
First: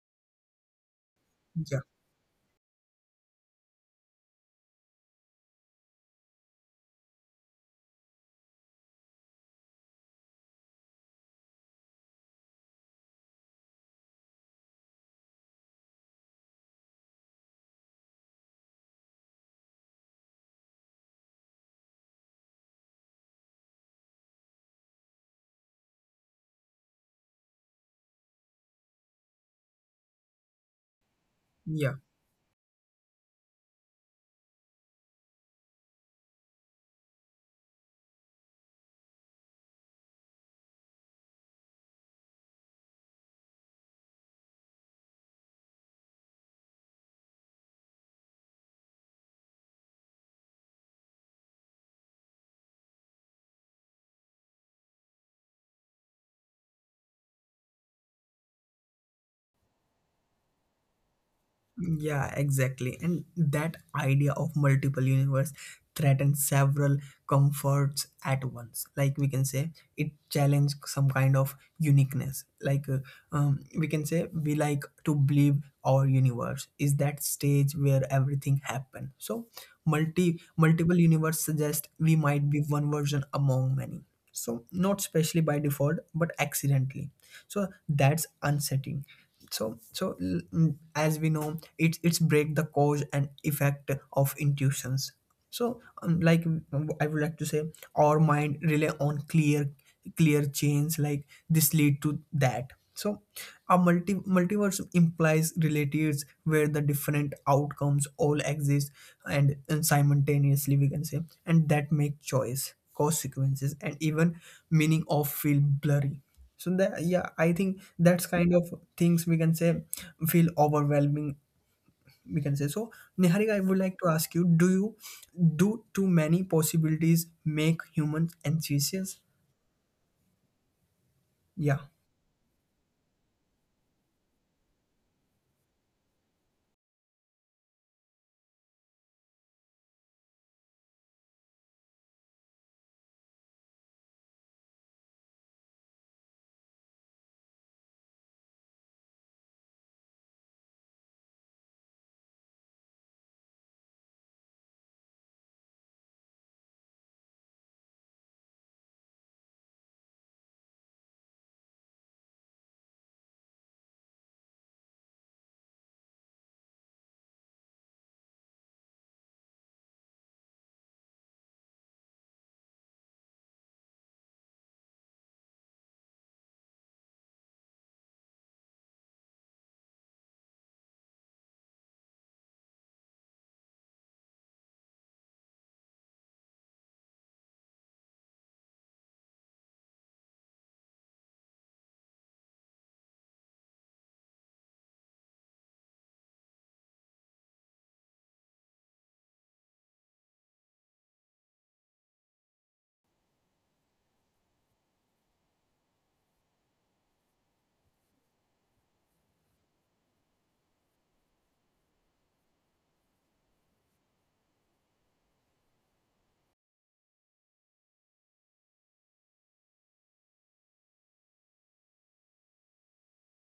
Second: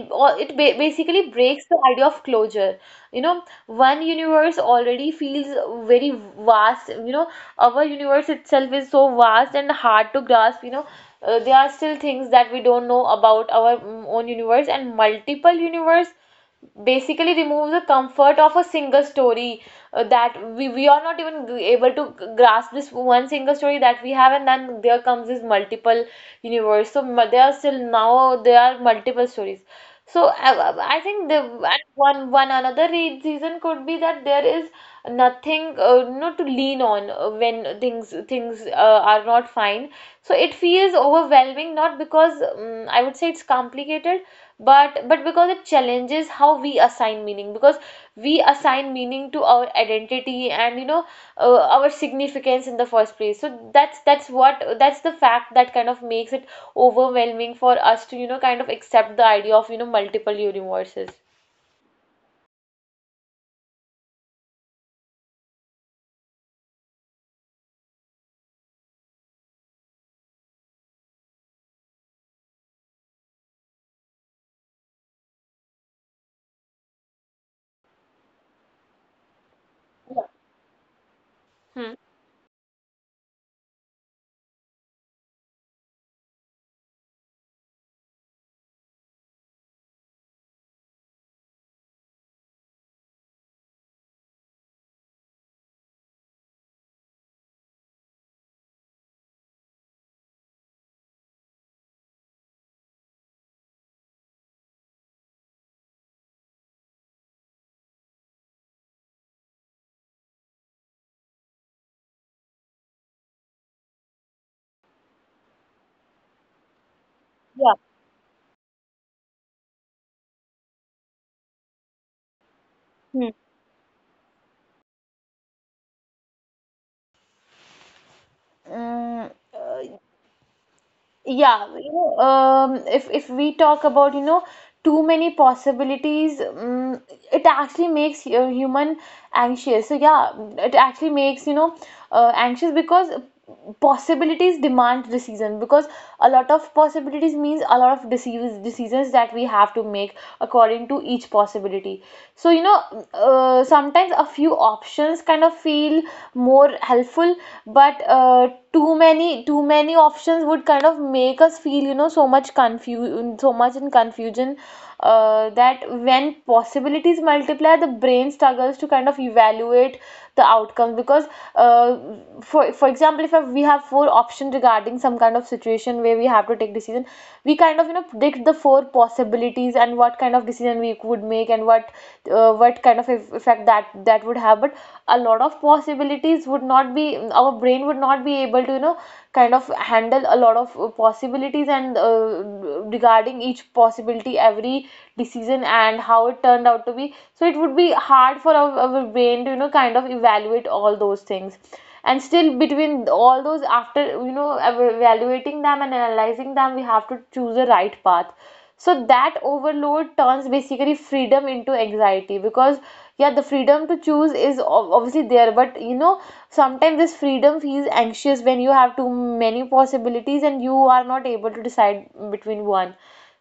Speaker 2: it basically breaks the
Speaker 1: yeah
Speaker 2: idea of closure. You know, one universe already feels very vast. You know, our universe itself is so vast and hard to grasp. You know, there are still things that we don't know about our own universe, and multiple universe basically remove the comfort of a single story. That we are not even able to grasp this one single story that we have, and then there comes this multiple universe. So there are still, now there are multiple stories. So I think the, and
Speaker 1: yeah
Speaker 2: one, one another reason could be that there is nothing to lean on when things, things are not fine. So it feels overwhelming, not because, I would say, it's complicated, but because it challenges how we assign meaning, because we assign meaning to our identity, and, our significance in the first place. So that's what, that's the fact that kind of makes it overwhelming for us to, kind of accept the idea of, multiple universes.
Speaker 1: Yeah, exactly. And that idea of multiple universe threatens several comforts at once. Like we can say, it challenge some kind of uniqueness. Like we can say, we like to believe our universe is that stage where everything happened. So, multi multiple universe suggest
Speaker 2: Hmm.
Speaker 1: we might be one version among many. So, not specially by default, but accidentally. So that's unsettling. So as we know, it's break the cause and effect of intuitions. So I would like to say our mind rely on clear, chains, like this lead to that. So a multiverse implies relatives where the different outcomes all exist, and, simultaneously, we can say, and that make choice, consequences, and even meaning of feel blurry. So that, yeah, I
Speaker 2: Yeah.
Speaker 1: think that's kind of things we can say feel overwhelming, we can say. So
Speaker 2: Hmm.
Speaker 1: Niharika, I would like to ask you, do you, do too many possibilities make humans anxious?
Speaker 2: Mm, uh, Yeah,
Speaker 1: Yeah
Speaker 2: you know, if we talk about, you know, too many possibilities, it actually makes human anxious. So yeah, it actually makes, you know, anxious, because possibilities demand decision, because a lot of possibilities means a lot of decisions, decisions that we have to make according to each possibility. So, you know, sometimes a few options kind of feel more helpful, but too many options would kind of make us feel, you know, so much confusion, so much in confusion. That when possibilities multiply, the brain struggles to kind of evaluate the outcomes, because uh, for example, if we have four options regarding some kind of situation where we have to take decision, we kind of, you know, predict the four possibilities, and what kind of decision we would make, and what, what kind of effect that, that would have. But a lot of possibilities would not be, our brain would not be able to, you know, kind of handle a lot of possibilities. And regarding each possibility, every decision and how it turned out to be, so it would be hard for our brain to, you know, kind of evaluate all those things, and still between all those, after, you know, evaluating them and analyzing them, we have to choose the right path. So that overload turns basically freedom into anxiety, because yeah, the freedom to choose is obviously there, but, you know, sometimes this freedom feels anxious when you have too many possibilities and you are not able to decide between one.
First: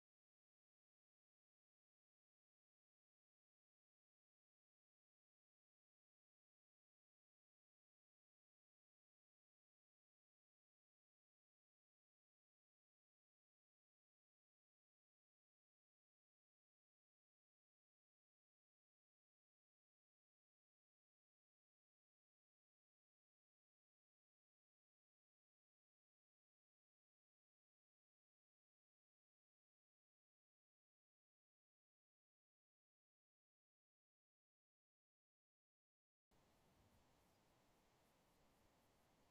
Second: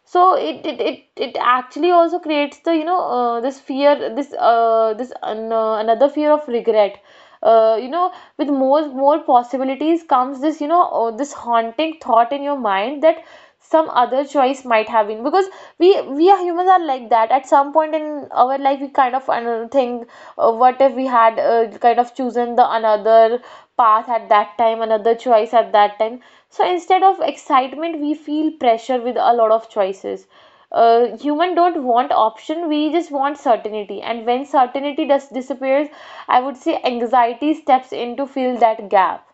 Speaker 2: So it actually also creates the, this fear, this, another fear of regret. uh, you know with more possibilities comes this, this haunting thought in your mind that some other choice might have been, because we are, humans are like that. At some point in our life, we kind of think, what if we had kind of chosen the another path at that time, another choice at that time. So instead of excitement, we feel pressure with a lot of choices. Human don't want option, we just want certainty, and when certainty does disappears, I would say anxiety steps in to fill that gap.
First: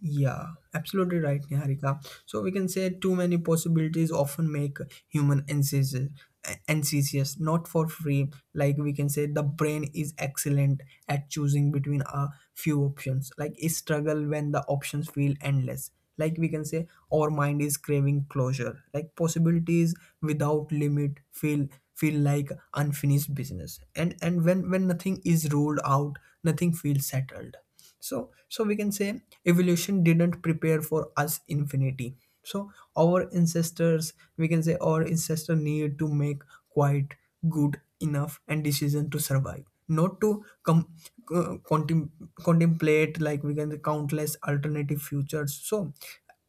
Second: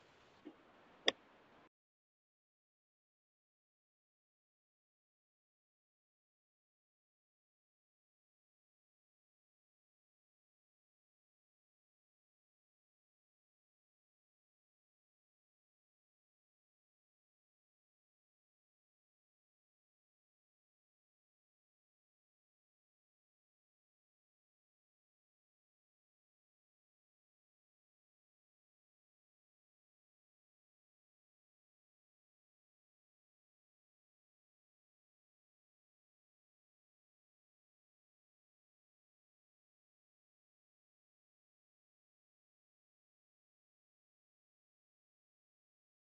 Speaker 1: Yeah, absolutely right, Niharika. So we can say too many possibilities often make human ancestors, not for free. Like we can say the brain is excellent at choosing between a few options, like it struggle when the options feel endless. Like we can say our mind is craving closure, like possibilities without limit feel, like unfinished business. And when nothing is ruled out, nothing feels settled. So, we can say evolution didn't prepare for us infinity. So our ancestors, we can say our ancestor need to make quite good enough and decision to survive, not to uh, contem- contemplate, like we can say, countless alternative futures. So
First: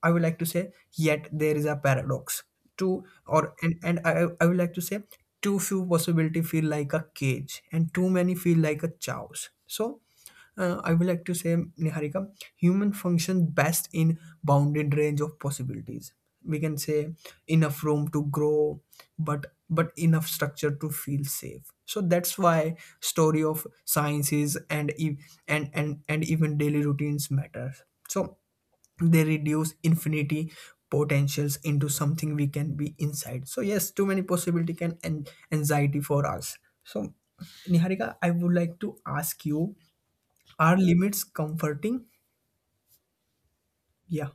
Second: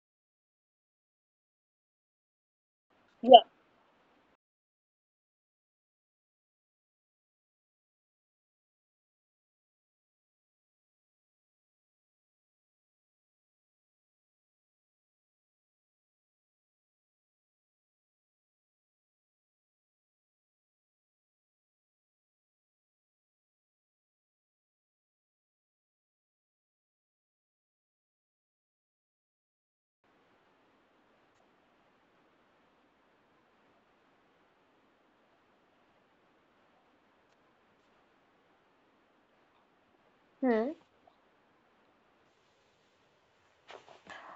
Speaker 1: I would like to say, yet there is a paradox. Too,
Speaker 2: Yeah.
Speaker 1: or, and I, would like to say too few possibility feel like a cage, and too many feel like a chows. So I would like to say, Niharika, human function best in bounded range of possibilities. We can say, enough room to grow, but enough structure to feel safe. So that's why story of sciences and and even daily routines matters. So they reduce infinity potentials into something we can be inside. So yes, too many possibility can and anxiety for us. So Niharika, I would like to ask you,
Speaker 2: Hmm.
Speaker 1: are limits comforting? Yeah,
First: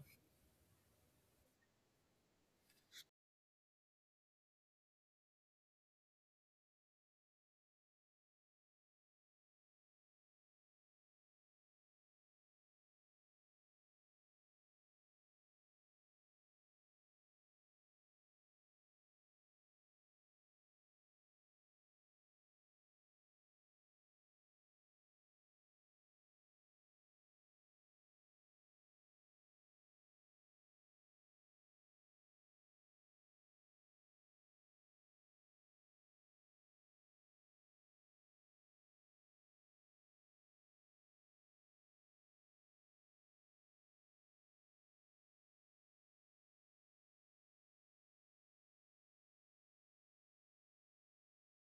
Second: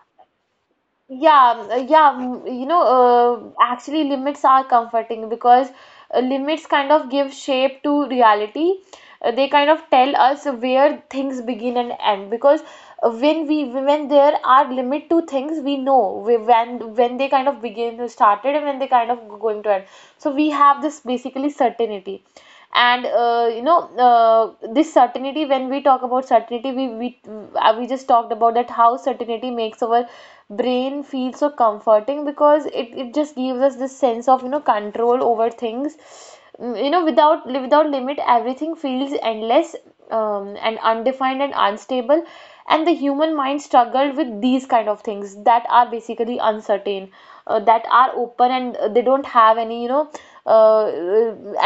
Speaker 2: Yeah, yeah, you know, actually, limits are comforting because limits kind of give shape to reality. They kind of tell us where things begin and end, because when we, when there are limit to things, we know when they kind of begin to started and when they kind of going to end. So we have this basically certainty and this certainty. When we talk about certainty, we just talked about that, how certainty makes our brain feel so comforting because it just gives us this sense of control over things. Without limit, everything feels endless, and undefined and unstable, and the human mind struggled with these kind of things that are basically uncertain, that are open, and they don't have any uh,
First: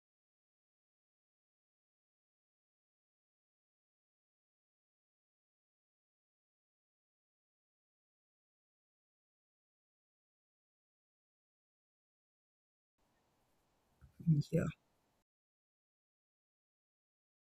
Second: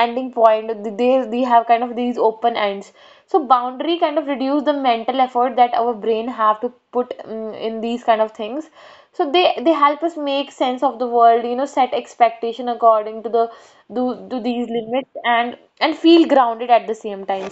Speaker 2: ending point. They have kind of these open ends, so boundary kind of reduce the mental effort that our brain have to put in these kind of things. So they help us make sense of the world, you know, set expectation according to the to
Speaker 1: yeah,
Speaker 2: these limits, and feel grounded at the same time.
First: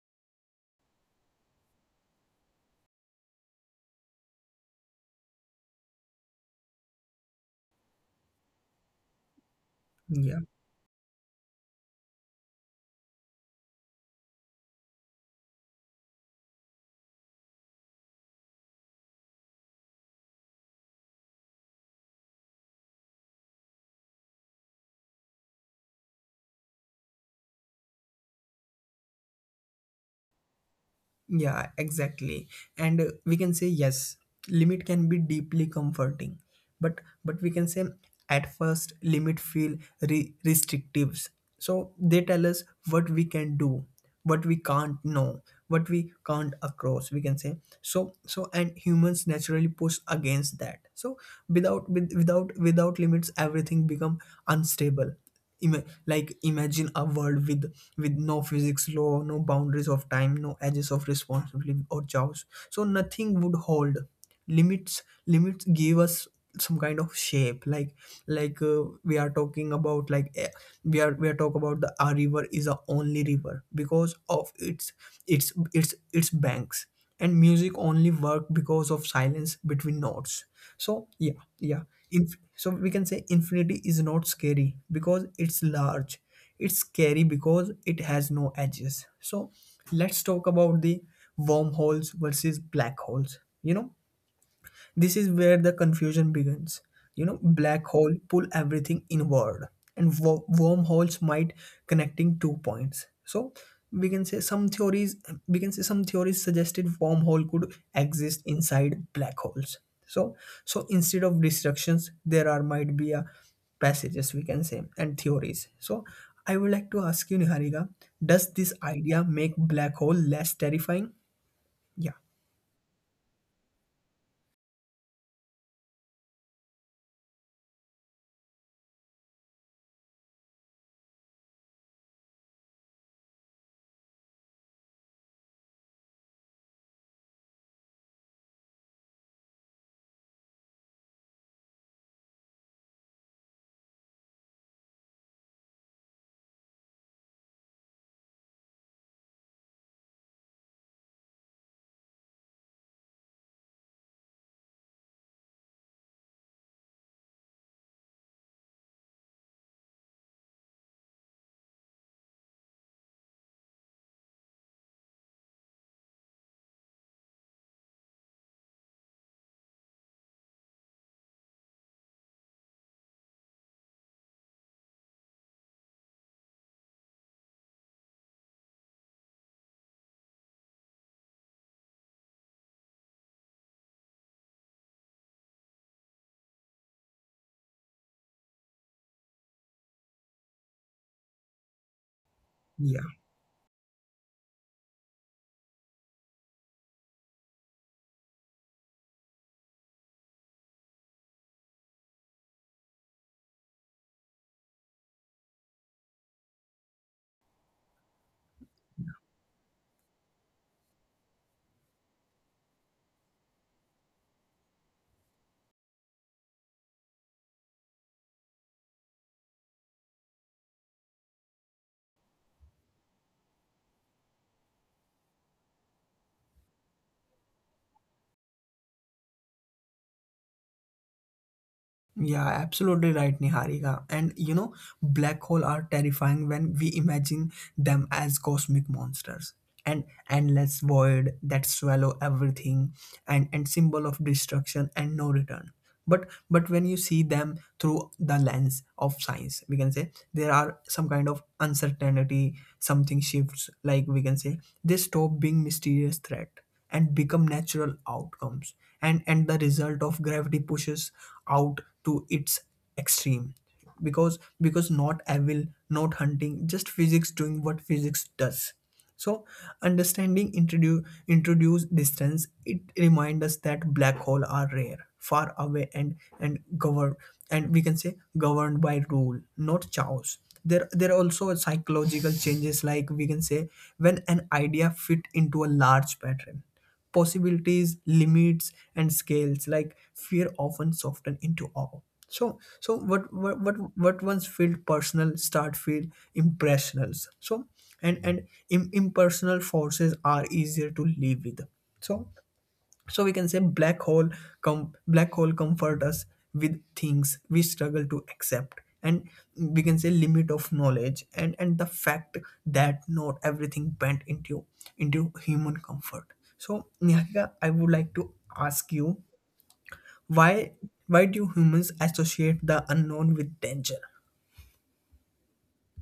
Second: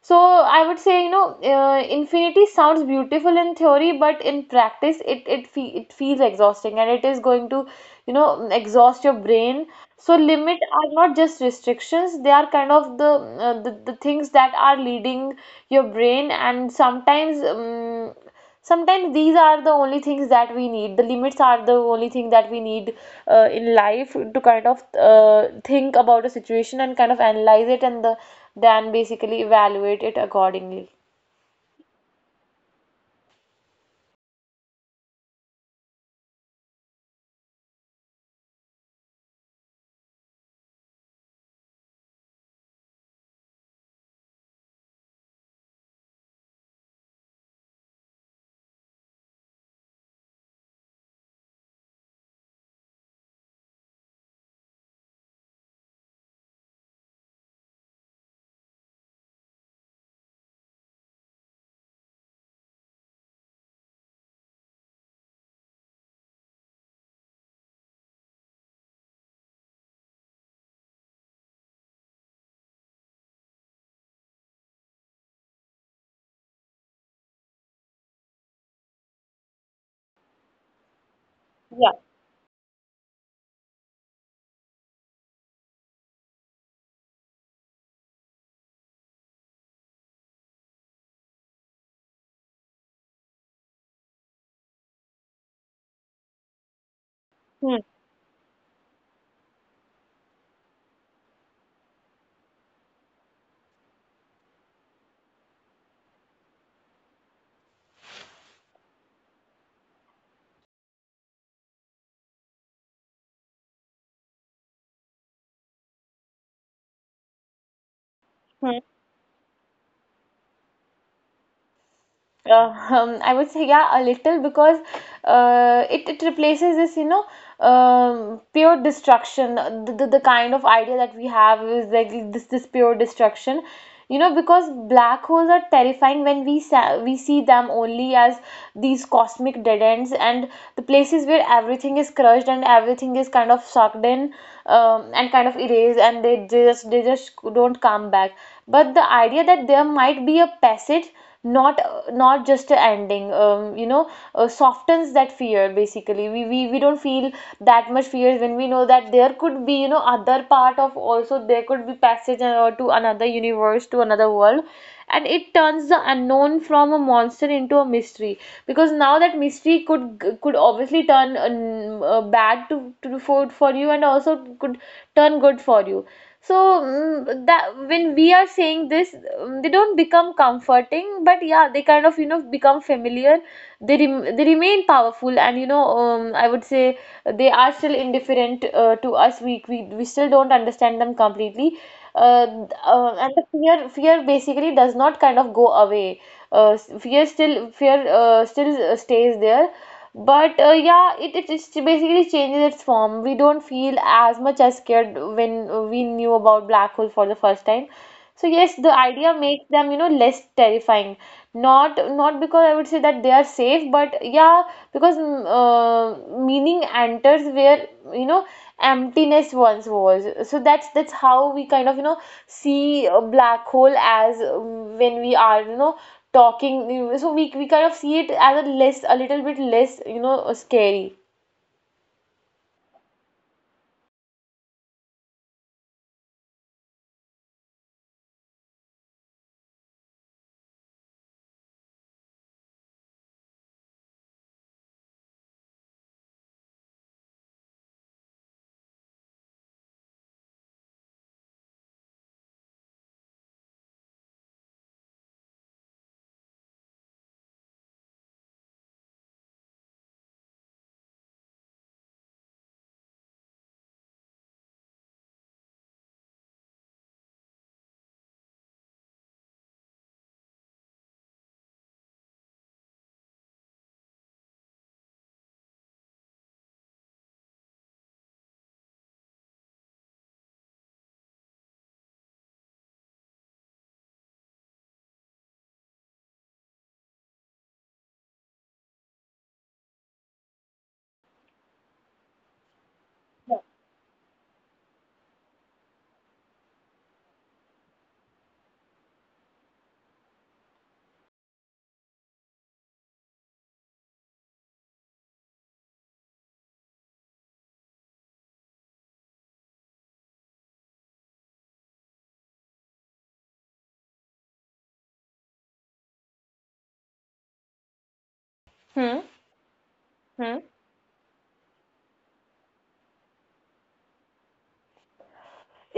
Speaker 2: So I would say, infinity sounds beautiful in theory, but in practice, it feels exhausting, and it is going to, you know, exhaust your brain. So
Speaker 1: yeah,
Speaker 2: limit are not just restrictions; they are kind of the the things that are leading your brain. And sometimes sometimes these are the only things that we need. The limits are the only thing that we need in life to kind of think about a situation and kind of analyze it and then basically evaluate it accordingly.
Speaker 1: yeah, exactly. And we can say yes, limit can be deeply comforting, but we can say at first limit feel restrictives. So they tell us what we can do, what we can't know, what we can't across, we can say. So and humans naturally push against that. So without with, without without limits, everything become unstable. Like imagine a world with no physics law, no boundaries of time, no edges of responsibility or chaos, so nothing would hold. Limits give us some kind of shape, like we are talking about we are talk about the our river is a only river because of its its banks, and music only work because of silence between notes. So yeah.
Speaker 2: Yeah.
Speaker 1: So we can say infinity is not scary because it's large, it's scary because it has no edges. So let's talk about the wormholes versus black holes, you know, this is where the confusion begins. You know,
Speaker 2: Hmm.
Speaker 1: black hole pull everything inward, and wormholes might connecting two points. So we can say some theories. We can say some theories suggested wormhole could exist inside black holes. So so instead of destructions, there are might be a passages, we can say, and theories. So I would like to ask you, Niharika, does this
Speaker 2: Hmm.
Speaker 1: idea make black hole less terrifying? Yeah,
Speaker 2: I would say yeah, a little, because it replaces this, you know, pure destruction. The kind of idea that we have is like this pure destruction, you know, because black holes are terrifying when we sa we see them only as these cosmic dead ends and the places where everything is crushed and everything is kind of sucked in, and kind of erased, and they just don't come back. But the idea that there might be a passage, not not just a ending, softens that fear. Basically we don't feel that much fear when we know that there could be, you know, other part of, also there could be passage to another universe, to another world, and it turns the unknown from a monster into a mystery, because now that mystery could obviously turn bad to for you, and also could turn good for you. So that when we are saying this, they don't become comforting, but yeah, they kind of, you know, become familiar. They remain powerful, and you know, I would say they are still indifferent to us. We still don't understand them completely. uh, and the
Speaker 1: yeah.
Speaker 2: fear basically does not kind of go away. Fear still fear still stays there, but yeah, it just basically changes its form. We don't feel as much as scared when we knew about black hole for the first time. So yes, the idea makes them, you know, less terrifying. Not not because I would say that they are safe, but yeah, because meaning enters where, you know, emptiness once was. So that's how we kind of, you know, see a black hole as, when we are, you know, talking. So we kind of see it as a less, a little bit less, you know, scary.
Speaker 1: Yeah, absolutely right, Niharika. And you know, black holes are terrifying when we imagine them as cosmic monsters. An endless void that swallow everything, and symbol of destruction and no return. But when you see them through the lens of science, we can say there are some kind of uncertainty, something shifts, like we can say they stop being mysterious threat and become natural outcomes, and the result of gravity pushes out to its extreme. Because not evil, not hunting, just physics doing what physics does. So, understanding introduce distance. It reminds us that black holes are rare, far away, and governed, and we can say governed by rule, not chaos. There are also psychological changes, like we can say when an idea fit into a large pattern, possibilities, limits, and scales, like fear often soften into awe. So what once felt personal start feel impersonal. So and impersonal forces are easier to live with. So so we can say black hole black hole comfort us with things we struggle to accept, and we can say limit of knowledge, and the fact that not everything bent into human comfort. So Niharika, I would like to ask you
Speaker 2: Hmm. Hmm.
Speaker 1: why why do humans associate the unknown with danger?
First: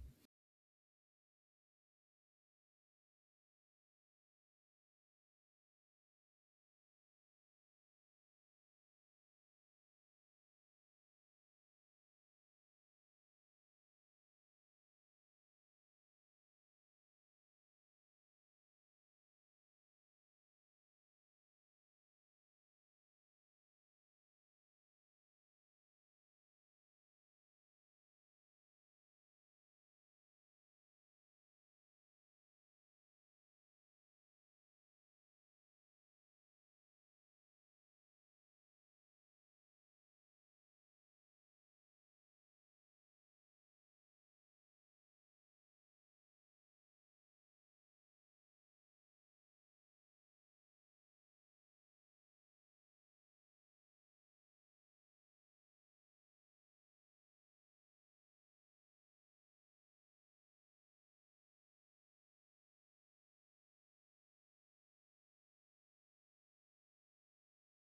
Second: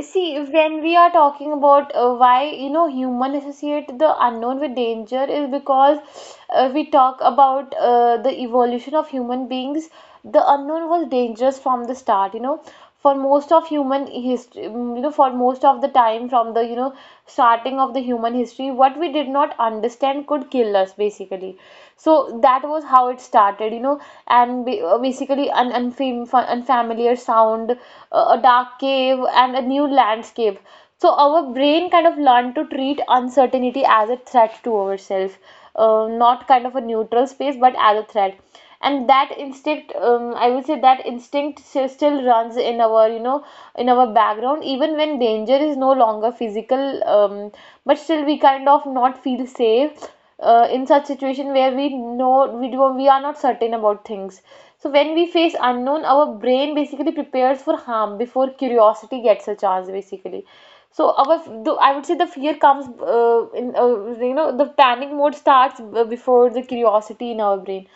Speaker 2: See, when we are talking about, why, you know, human associate the unknown with danger, is because we talk about the evolution of human beings. The unknown was dangerous from the start. You know, for most of human history, you know, for most of the time from the, you know, starting of the human history, what we did not understand could kill us basically. So that that was how it started, you know. And basically an unfamiliar sound, a dark cave, and a new landscape. So our brain kind of learned to treat uncertainty as a threat to ourselves, not kind of a neutral space, but as a threat. And that instinct, I would say that instinct still runs in our, you know, in our background, even when danger is no longer physical. um, but still we kind of not feel safe in such situation where we know we do, we are not certain about things. So when we face unknown, our brain basically prepares for harm before curiosity gets a chance, basically. So our, the, I would say the fear comes in you know, the panic mode starts before the curiosity in our brain.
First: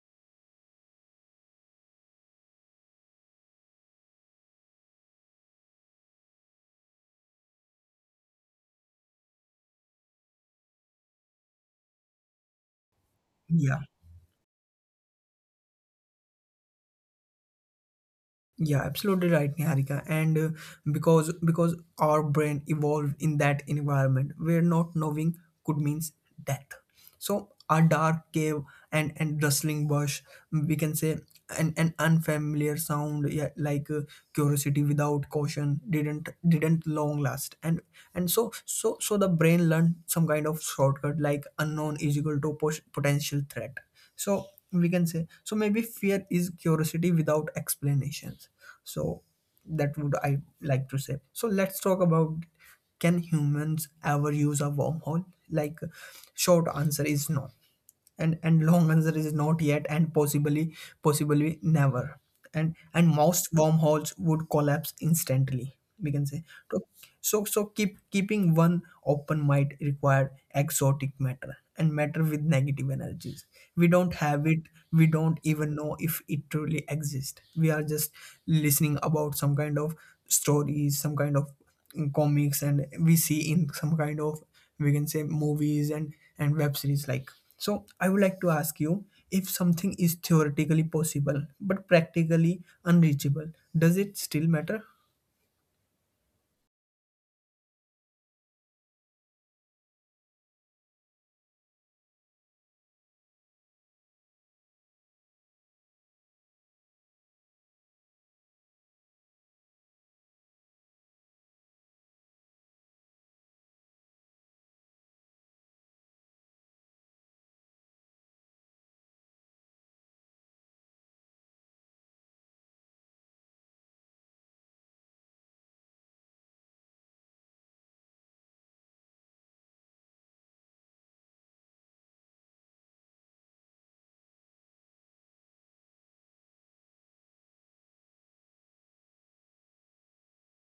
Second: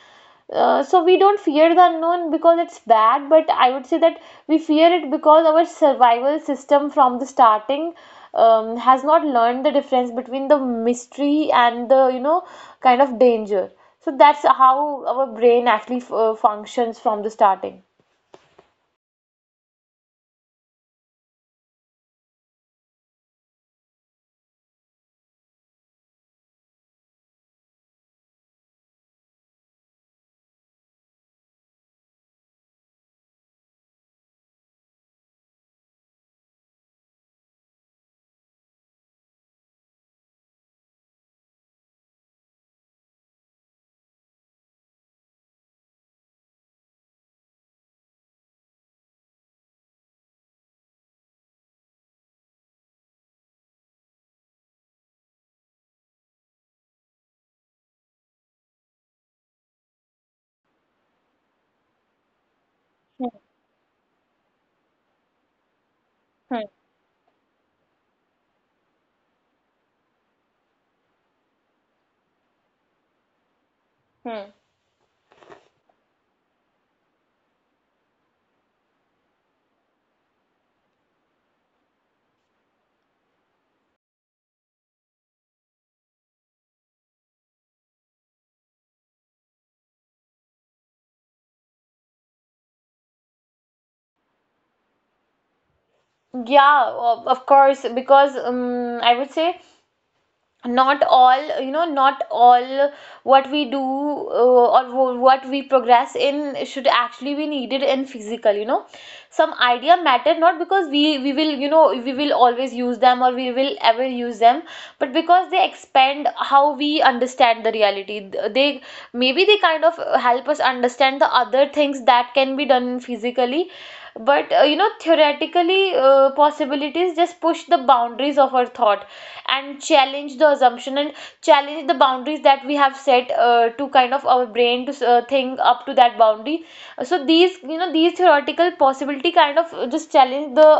Speaker 2: So we don't fear the unknown because it's bad, but I would say that we fear it because our survival system from the starting, has not learned the difference between the mystery and the, you know, kind of danger.
Speaker 1: Yeah.
Speaker 2: So that's how our brain actually f functions from the starting.
Speaker 1: Yeah, absolutely right, Niharika. And because our brain evolved in that environment where not knowing could means death. So a dark cave and rustling bush, we can say an unfamiliar sound, yeah, like curiosity without caution didn't long last, and so the brain learned some kind of shortcut, like unknown is equal to potential threat. So we can say, so maybe fear is curiosity without explanations. So that would I like to say, so let's talk about, can humans ever use a wormhole? Like, short answer is no, and long answer is not yet and possibly, possibly never. And
Speaker 2: Hmm,
Speaker 1: most wormholes would collapse instantly, we can say.
Speaker 2: hmm,
Speaker 1: So, keeping one open might require exotic matter and matter with negative energies. We don't
Speaker 2: hmm.
Speaker 1: have it. We don't even know if it truly exists. We are just listening about some kind of stories, some kind of comics, and we see in some kind of, we can say, movies and web series like. So, I would like to ask you, if something is theoretically possible but practically unreachable, does it still matter?
Speaker 2: Yeah, of course, because I would say, not all, you know, not all what we do or what we progress in should actually be needed in physical, you know. Some idea matter, not because we will, you know, we will always use them or we will ever use them, but because they expand how we understand the reality. They, maybe they kind of help us understand the other things that can be done physically. But you know, theoretically, possibilities just push the boundaries of our thought, and challenge the assumption, and challenge the boundaries that we have set to kind of our brain to think up to that boundary. So these, you know, these theoretical possibility kind of just challenge the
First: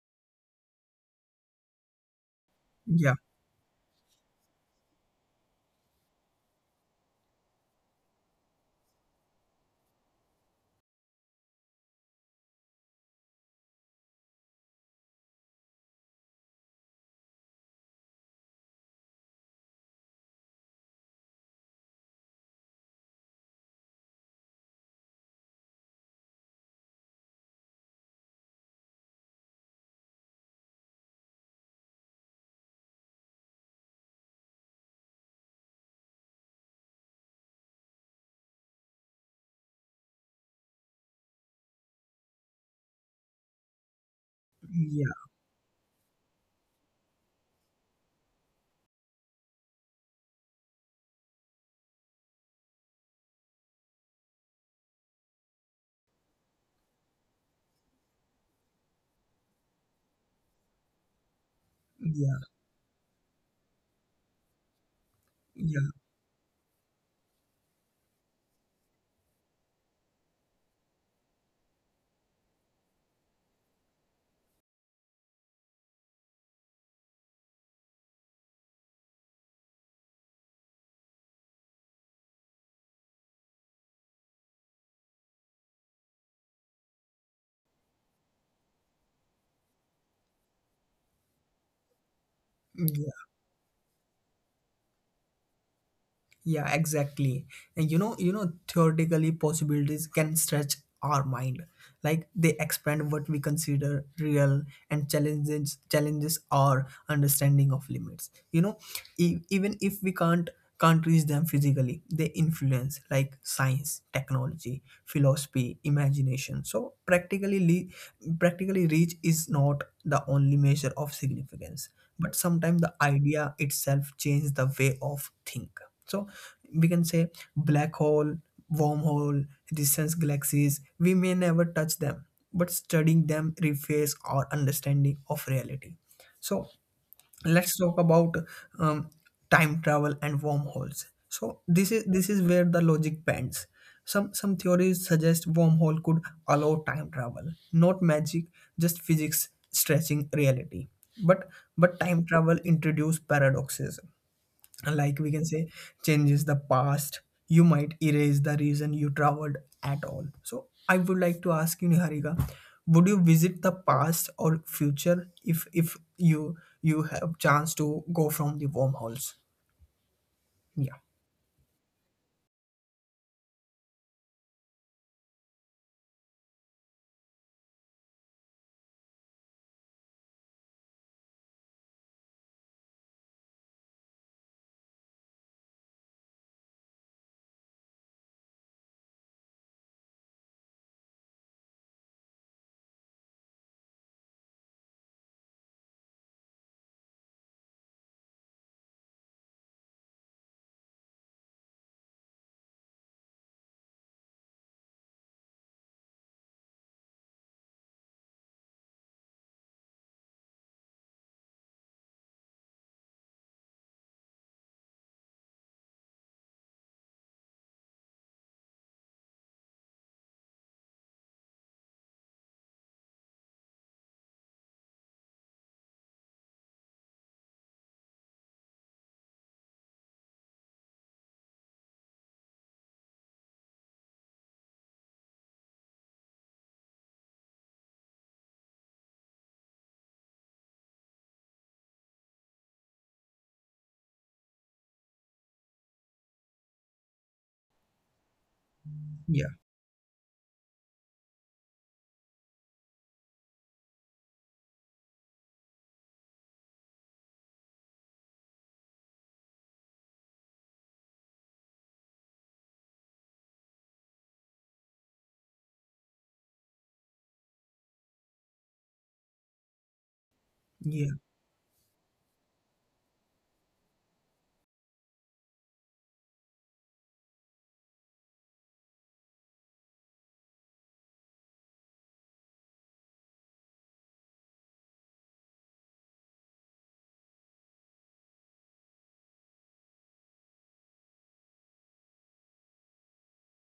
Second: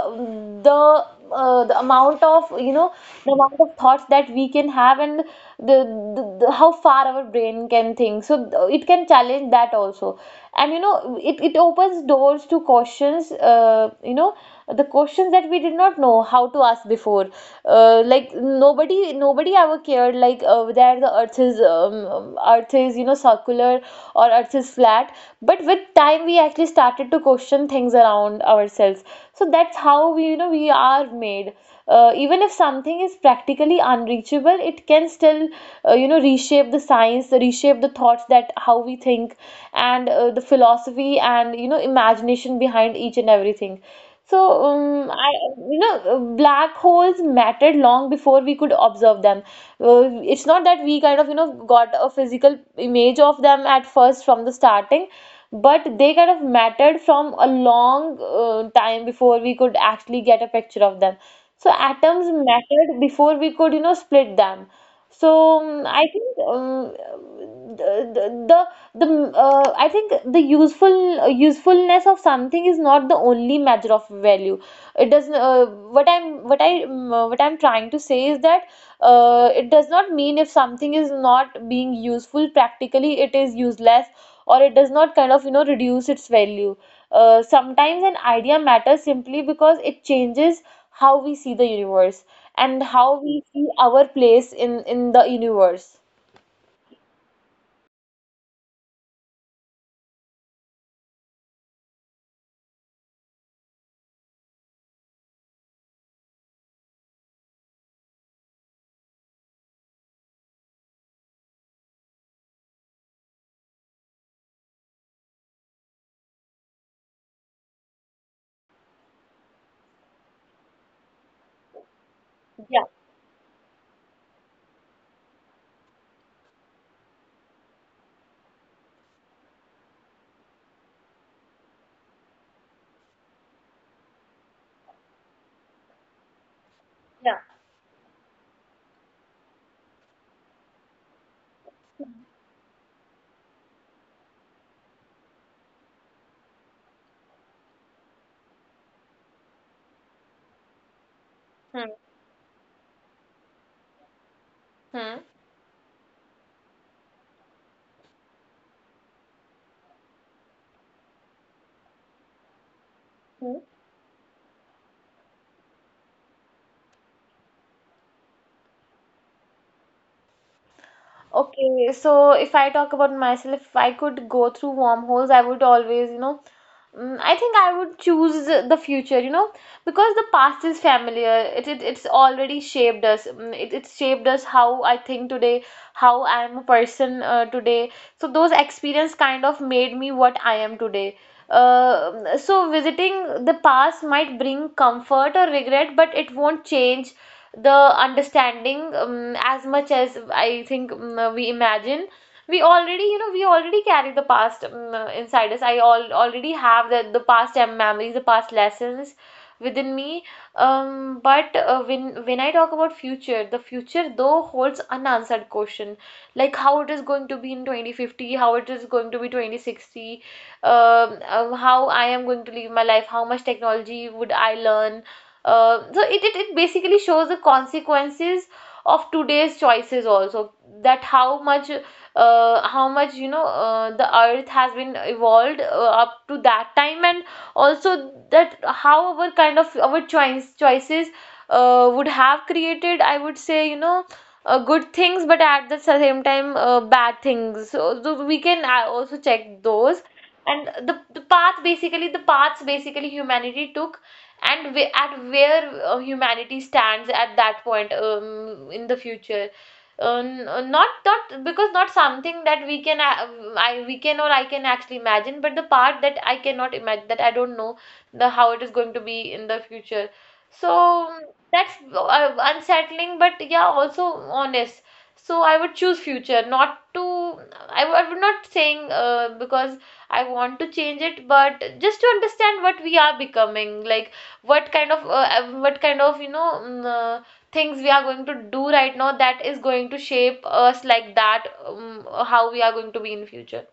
Speaker 2: the uh, the amount of, you know,
Speaker 1: Yeah,
Speaker 2: the amount of thoughts that we can have, and the, the how far our brain can think. So it can challenge that also. And you know, it opens doors to questions, you know, the questions that we did not know how to ask before. Like, nobody ever cared, like, whether the earth is, earth is, you know, circular or earth is flat. But with time, we actually started to question things around ourselves. So that's how we, you know, we are made. Even if something is practically unreachable, it can still, you know, reshape the science, reshape the thoughts, that how we think, and the philosophy and, you know, imagination behind each and everything. So, um,
Speaker 1: yeah,
Speaker 2: I, you know, black holes mattered long before we could observe them. It's not that we kind of, you know, got a physical image of them at first from the starting, but they kind of mattered from a long, time before we could actually get a picture of them. So, atoms
Speaker 1: yeah.
Speaker 2: mattered before we could, you know, split them. So,
Speaker 1: Yeah,
Speaker 2: I think the, the the the I think the useful, usefulness of something is not the only measure of value. It does not, what I'm trying to say is that it does not mean, if something is not being useful practically, it is useless, or it does not kind of, you know, reduce its value. Sometimes an idea matters simply because it changes how we see the universe,
Speaker 1: mm,
Speaker 2: and how
Speaker 1: yeah,
Speaker 2: we see our place in the universe.
Speaker 1: yeah, exactly. And you know, theoretically, possibilities can stretch our mind. Like they expand what we consider real and challenges our understanding of limits. You know, even if we can't reach them physically, they influence like science, technology, philosophy, imagination. So practically, practically, reach is not the only measure of significance. But sometimes
Speaker 2: Yeah,
Speaker 1: the idea itself changes the way of think. So we can say black hole, wormhole, distance galaxies, we may never touch them, but studying them refers our understanding of reality. So
Speaker 2: yeah.
Speaker 1: let's talk about um, time travel and wormholes. So this is where the logic bends. Some theories suggest wormhole could allow time travel, not magic, just physics stretching reality. but
Speaker 2: Hmm.
Speaker 1: but time travel introduce paradoxes,
Speaker 2: Hmm.
Speaker 1: like we can say changes the past, you might erase the reason you traveled at all. So I would like to ask you, Niharika, would you visit the past or future, if if you have chance to go from the wormholes? yeah
Speaker 2: Okay, so if I talk about myself, if I could go through wormholes, I would always, you know, I think I would choose the future, you know, because the past is familiar. It's already shaped us. Mm, it it's shaped us how I think today, how I am a person, today. So those experience kind of made me what I am today. So visiting the past might bring comfort or regret, but it won't change the understanding, as much as I think, we imagine. We already, you know, we already carry the past, inside us. I all already have the past, memories, the past lessons within me. But when I talk about future, the future though holds unanswered question, like how it is going to be in 2050, how it is going to be 2060, how I am going to live my life, how much technology would I learn. It basically shows the consequences of today's choices also, that how much the earth has been evolved, up to that time, and also that how our kind of our choice choices would have created, I would say, good things, but at the same time, bad things. So we can also
Speaker 1: yeah
Speaker 2: check those, and the paths basically humanity took, and at where humanity stands at that point in the future. Not because not something that we can a- I we can or I can actually imagine, but the part that I cannot imagine, that I don't know the how it is going to be in the future. So
Speaker 1: Yeah.
Speaker 2: that's unsettling, but yeah, also honest. So I would choose future, not to I, w- I would not saying because I want to change it, but just to understand what we are becoming. Like what kind of things we are going to do right now, that is going to shape us like that, how we are going to be in future.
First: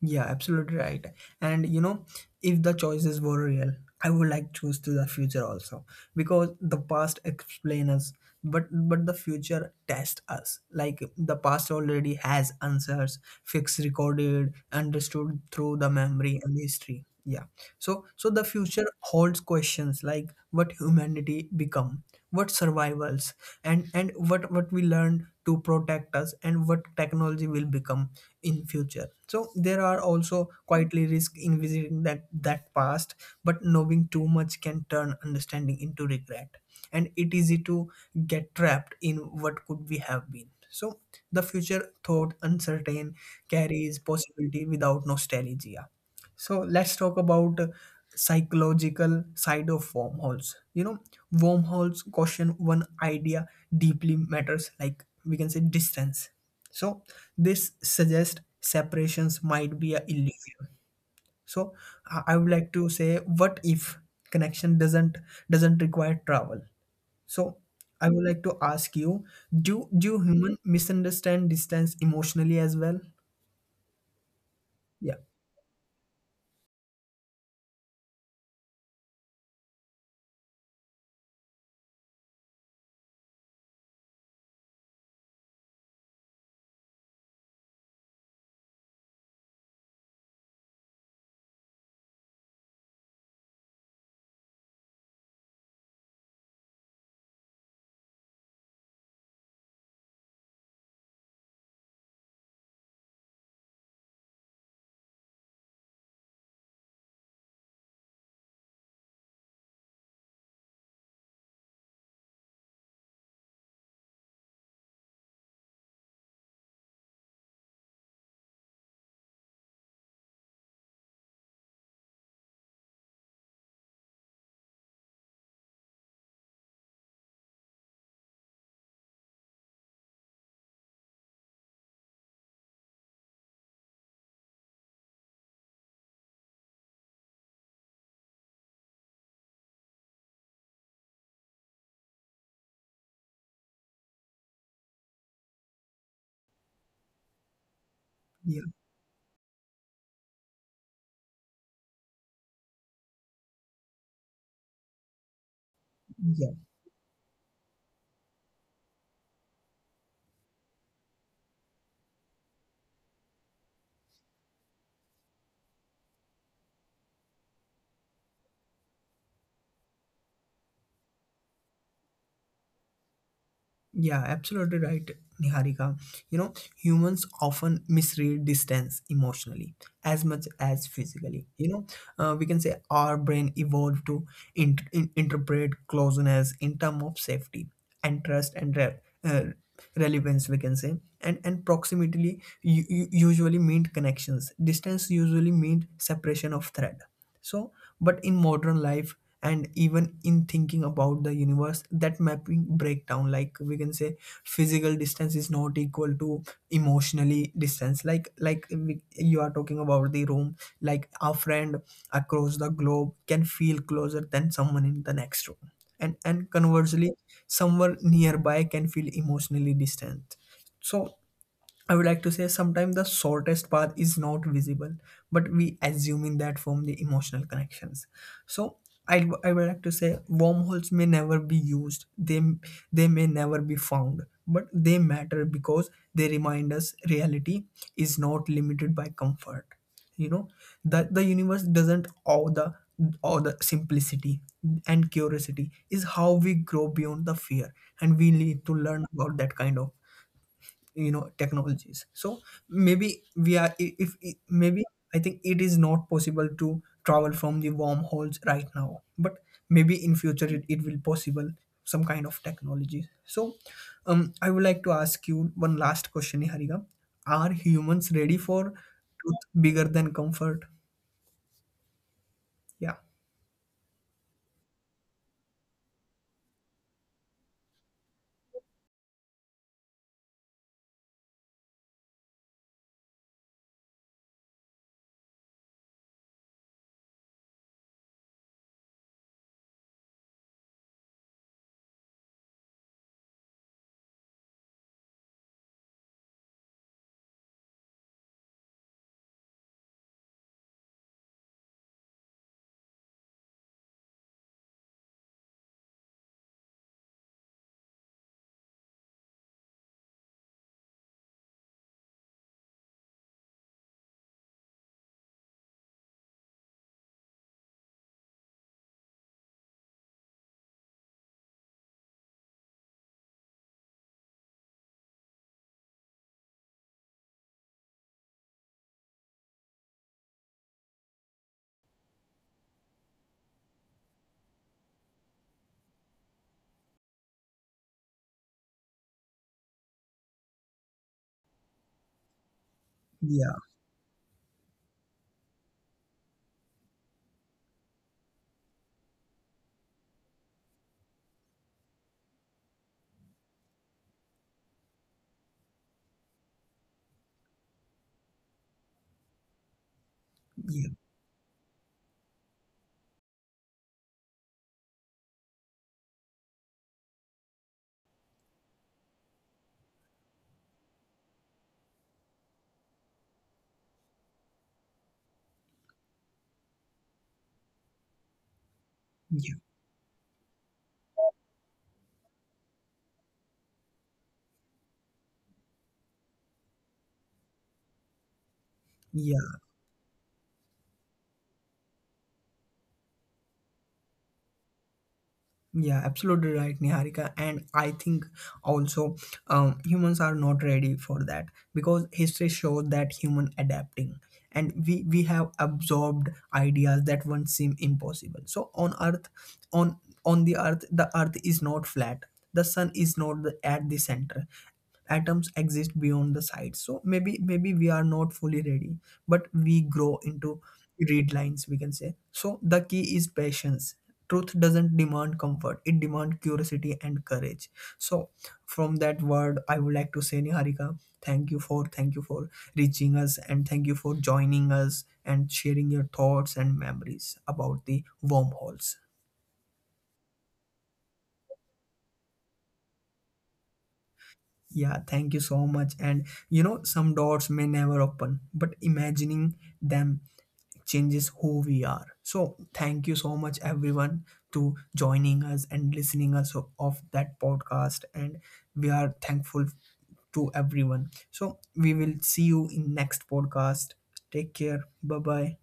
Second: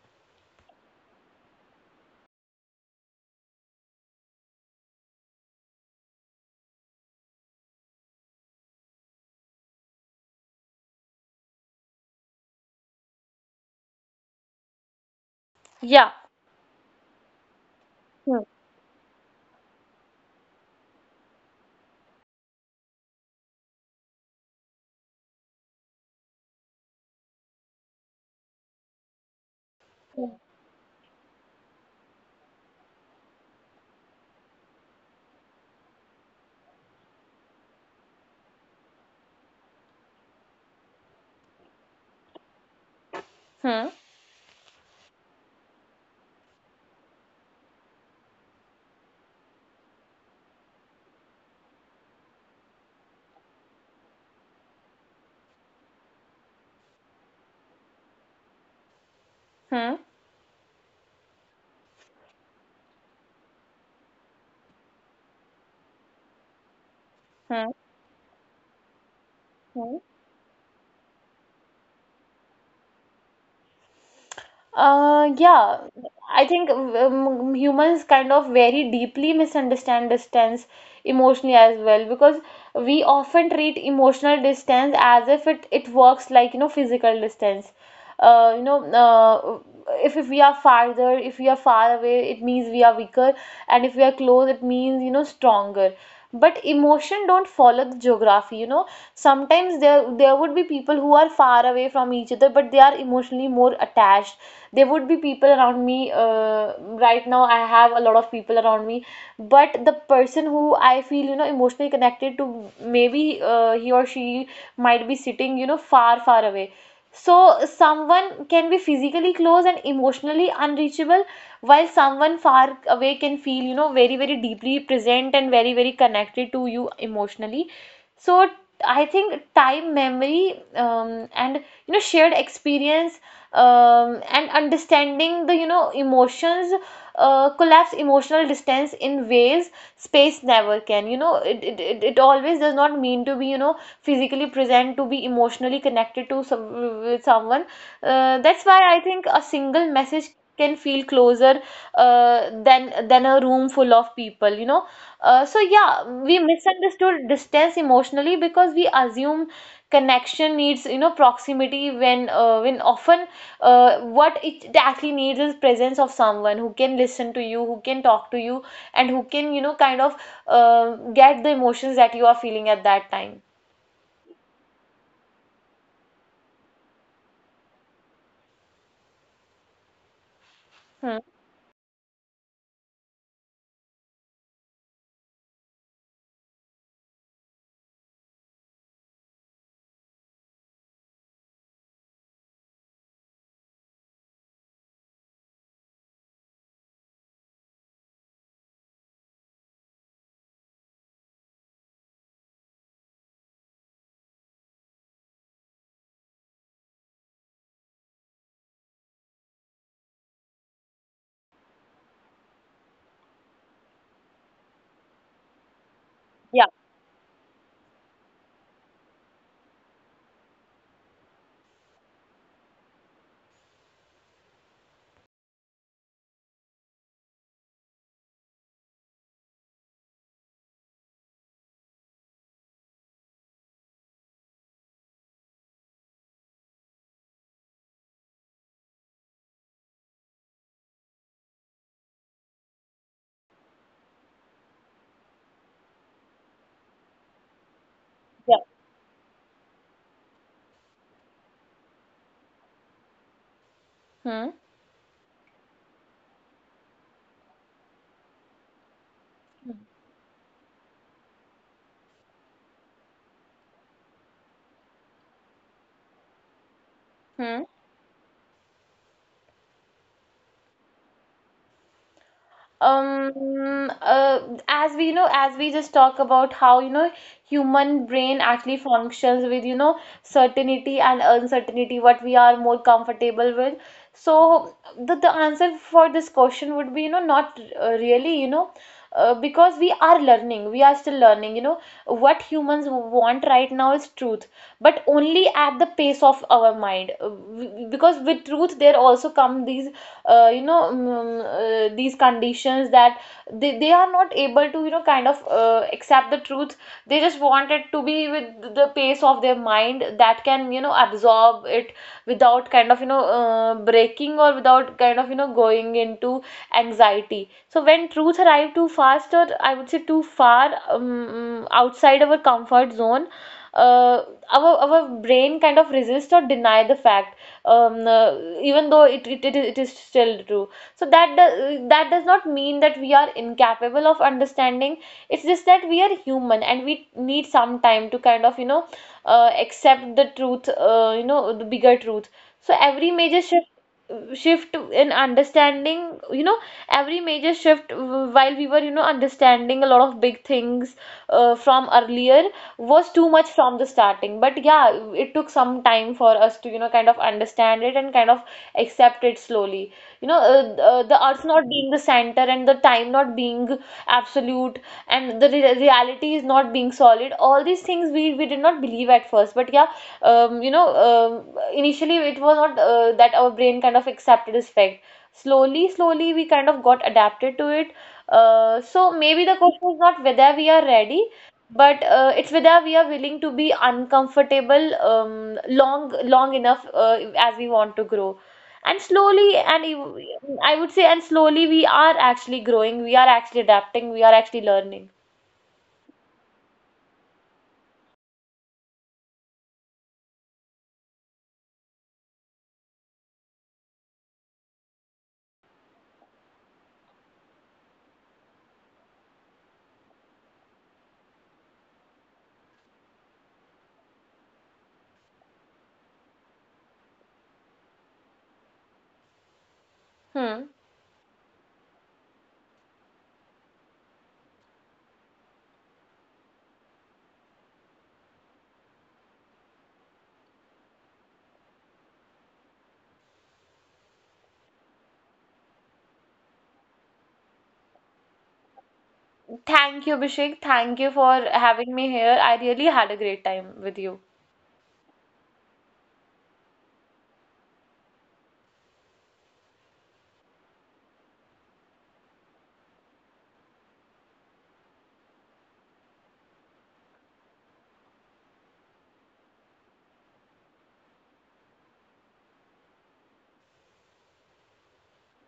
Speaker 1: Yeah, absolutely right. And you know, if the choices were real, I would like choose to the future also, because the past explain us, but the future test us. Like the past already has answers, fixed, recorded, understood through the
Speaker 2: Yeah.
Speaker 1: memory and history. Yeah. So so
Speaker 2: Hmm.
Speaker 1: the future holds questions, like what humanity become, what survivals, and what we learn to protect us, and what technology will become in future. So there are also quietly risk in visiting that past, but knowing too much can turn understanding into regret, and it is easy to get trapped in what could we have been. So the future thought uncertain
Speaker 2: Hmm.
Speaker 1: carries possibility without nostalgia. So let's talk about psychological side of wormholes. You know, wormholes caution one idea deeply matters, like we can say distance. So this suggests separations might be a
Speaker 2: Hmm.
Speaker 1: illusion. So I would like to say, what if connection doesn't require travel? So
Speaker 2: Hmm.
Speaker 1: I would like to ask you, do
Speaker 2: Hmm.
Speaker 1: human misunderstand distance emotionally as well? Yeah,
Speaker 2: Yeah, I think humans kind of very deeply misunderstand distance emotionally as well, because we often treat emotional distance as if it works like, you know, physical distance. Uh, you know, uh, if we are farther, if we are far away, it means we are weaker, and if we are close, it means, you know, stronger. But emotion don't follow the geography, you know. Sometimes there would be people who are far away from each other, but they are emotionally more attached. There would be people around me. Right now I have a lot of people around me, but the person who I feel, you know, emotionally connected to, maybe he or she might be sitting, you know, far far away. So someone can be physically close and emotionally unreachable, while someone far away can feel, you know, very very deeply present and very very connected to you emotionally. So I think time, memory, and, you know, shared experience, and understanding the, you know, emotions, collapse emotional distance in ways space never can. You know, it always does not mean to be, you know, physically present to be emotionally connected to some, with someone.
Speaker 1: yeah,
Speaker 2: That's why I think a single message can feel closer than a room full of people, you know. So yeah, we misunderstood distance emotionally because we assume connection needs, you know, proximity, when often what it actually needs is presence of someone who can listen to you, who can talk to you, and who can, you know, kind of get the emotions that you are feeling at that time.
Speaker 1: Yeah, absolutely right, Niharika. You know, humans often misread distance emotionally as much as physically.
Speaker 2: Hmm.
Speaker 1: You know, we can say our brain evolved to interpret closeness in terms of safety and trust and uh, relevance, we can say. And proximity usually meant connections. Distance usually meant separation of threat. So, but in modern life and even in thinking about the universe, that mapping breakdown, like we can say physical distance is not equal to emotionally distance. Like we, you are talking about the room, like a friend across the globe can feel closer than someone in the next room. And conversely,
Speaker 2: Yeah.
Speaker 1: someone nearby can feel emotionally distant. So I would like to say sometimes the shortest path is not visible, but we assuming that from the emotional connections. So I would like to say wormholes may never be used. They may never be found, but they matter because they remind us reality is not limited by comfort. You know that the universe doesn't owe the all the simplicity, and curiosity is how we grow beyond the fear, and we need to learn about that kind of, you know, technologies. So maybe we are I- if I- maybe I think it
Speaker 2: Hmm.
Speaker 1: is not possible to travel from the wormholes right now, but maybe in future, it will possible some kind of technology. So I would like to ask you one last question, Harika, are humans ready for
Speaker 2: Hmm.
Speaker 1: truth bigger than comfort? yeah
Speaker 2: Um, uh, as we, you know, as we just talk about how, you know, human brain actually functions with, you know, certainty and uncertainty, what we are more comfortable with. So the answer for this question would be, you know, not really, you know, because we are learning, we are still learning, you know. What humans want right now is truth, but only at the pace of our mind. Because with truth, there also come these, uh, you know, mm, mm, these conditions that they are not able to, you know, kind of accept the truth. They just want it to be with the pace of their mind that can, you know, absorb it without kind of, you know, breaking, or without kind of, you know, going into anxiety. So when truth arrive too fast, or I would say too far outside our comfort zone, uh, our brain kind of resist or deny the fact, um, uh, even though it is still true. So that do, that does not mean that we are incapable of understanding. It's just that we are human and we need some time to kind of, you know, accept the truth, you know, the bigger truth. So every
Speaker 1: yeah
Speaker 2: major shift in understanding, you know, every major shift, while we were, you know, understanding a lot of big things from earlier, was too much from the starting. But yeah, it took some time for us to, you know, kind of understand it and kind of accept it slowly. You know,
Speaker 1: yeah
Speaker 2: the earth not being the center, and the time not being absolute, and reality is not being solid, all these things we did not believe at first. But yeah, you know, initially it was not that our brain kind of accepted as fact. Slowly slowly, we kind of got adapted to it. So
Speaker 1: yeah
Speaker 2: maybe the question is not whether we are ready, but it's whether we are willing to be uncomfortable long long enough, as we want to grow. And
Speaker 1: yeah
Speaker 2: slowly, I would say, and slowly we are actually growing, we are actually adapting, we are actually learning.
Speaker 1: Yeah, absolutely right, Niharika. And I think also humans are not ready for that, because history shows that human adapting, and we have absorbed ideas that once seem impossible. So on earth, on on the earth is not flat. The sun is not at the center. Atoms exist beyond the sides. So maybe we are not fully ready, but we grow into
Speaker 2: Hmm.
Speaker 1: read lines, we can say. So the key is patience. Truth doesn't demand comfort, it demands curiosity and courage. So from that word, I would like to say, Niharika, thank you for reaching us, and thank you for joining us and sharing your thoughts and memories about the wormholes.
Speaker 2: Thank you, Abhishek. Thank you for having me here. I really had a great time with you.
Speaker 1: Yeah, thank you so much. And you know, some doors may never open, but imagining them changes who we are. So thank you so much, everyone, to joining us and listening us of that podcast, and we are thankful to everyone. So we will see you in next podcast. Take care, bye bye.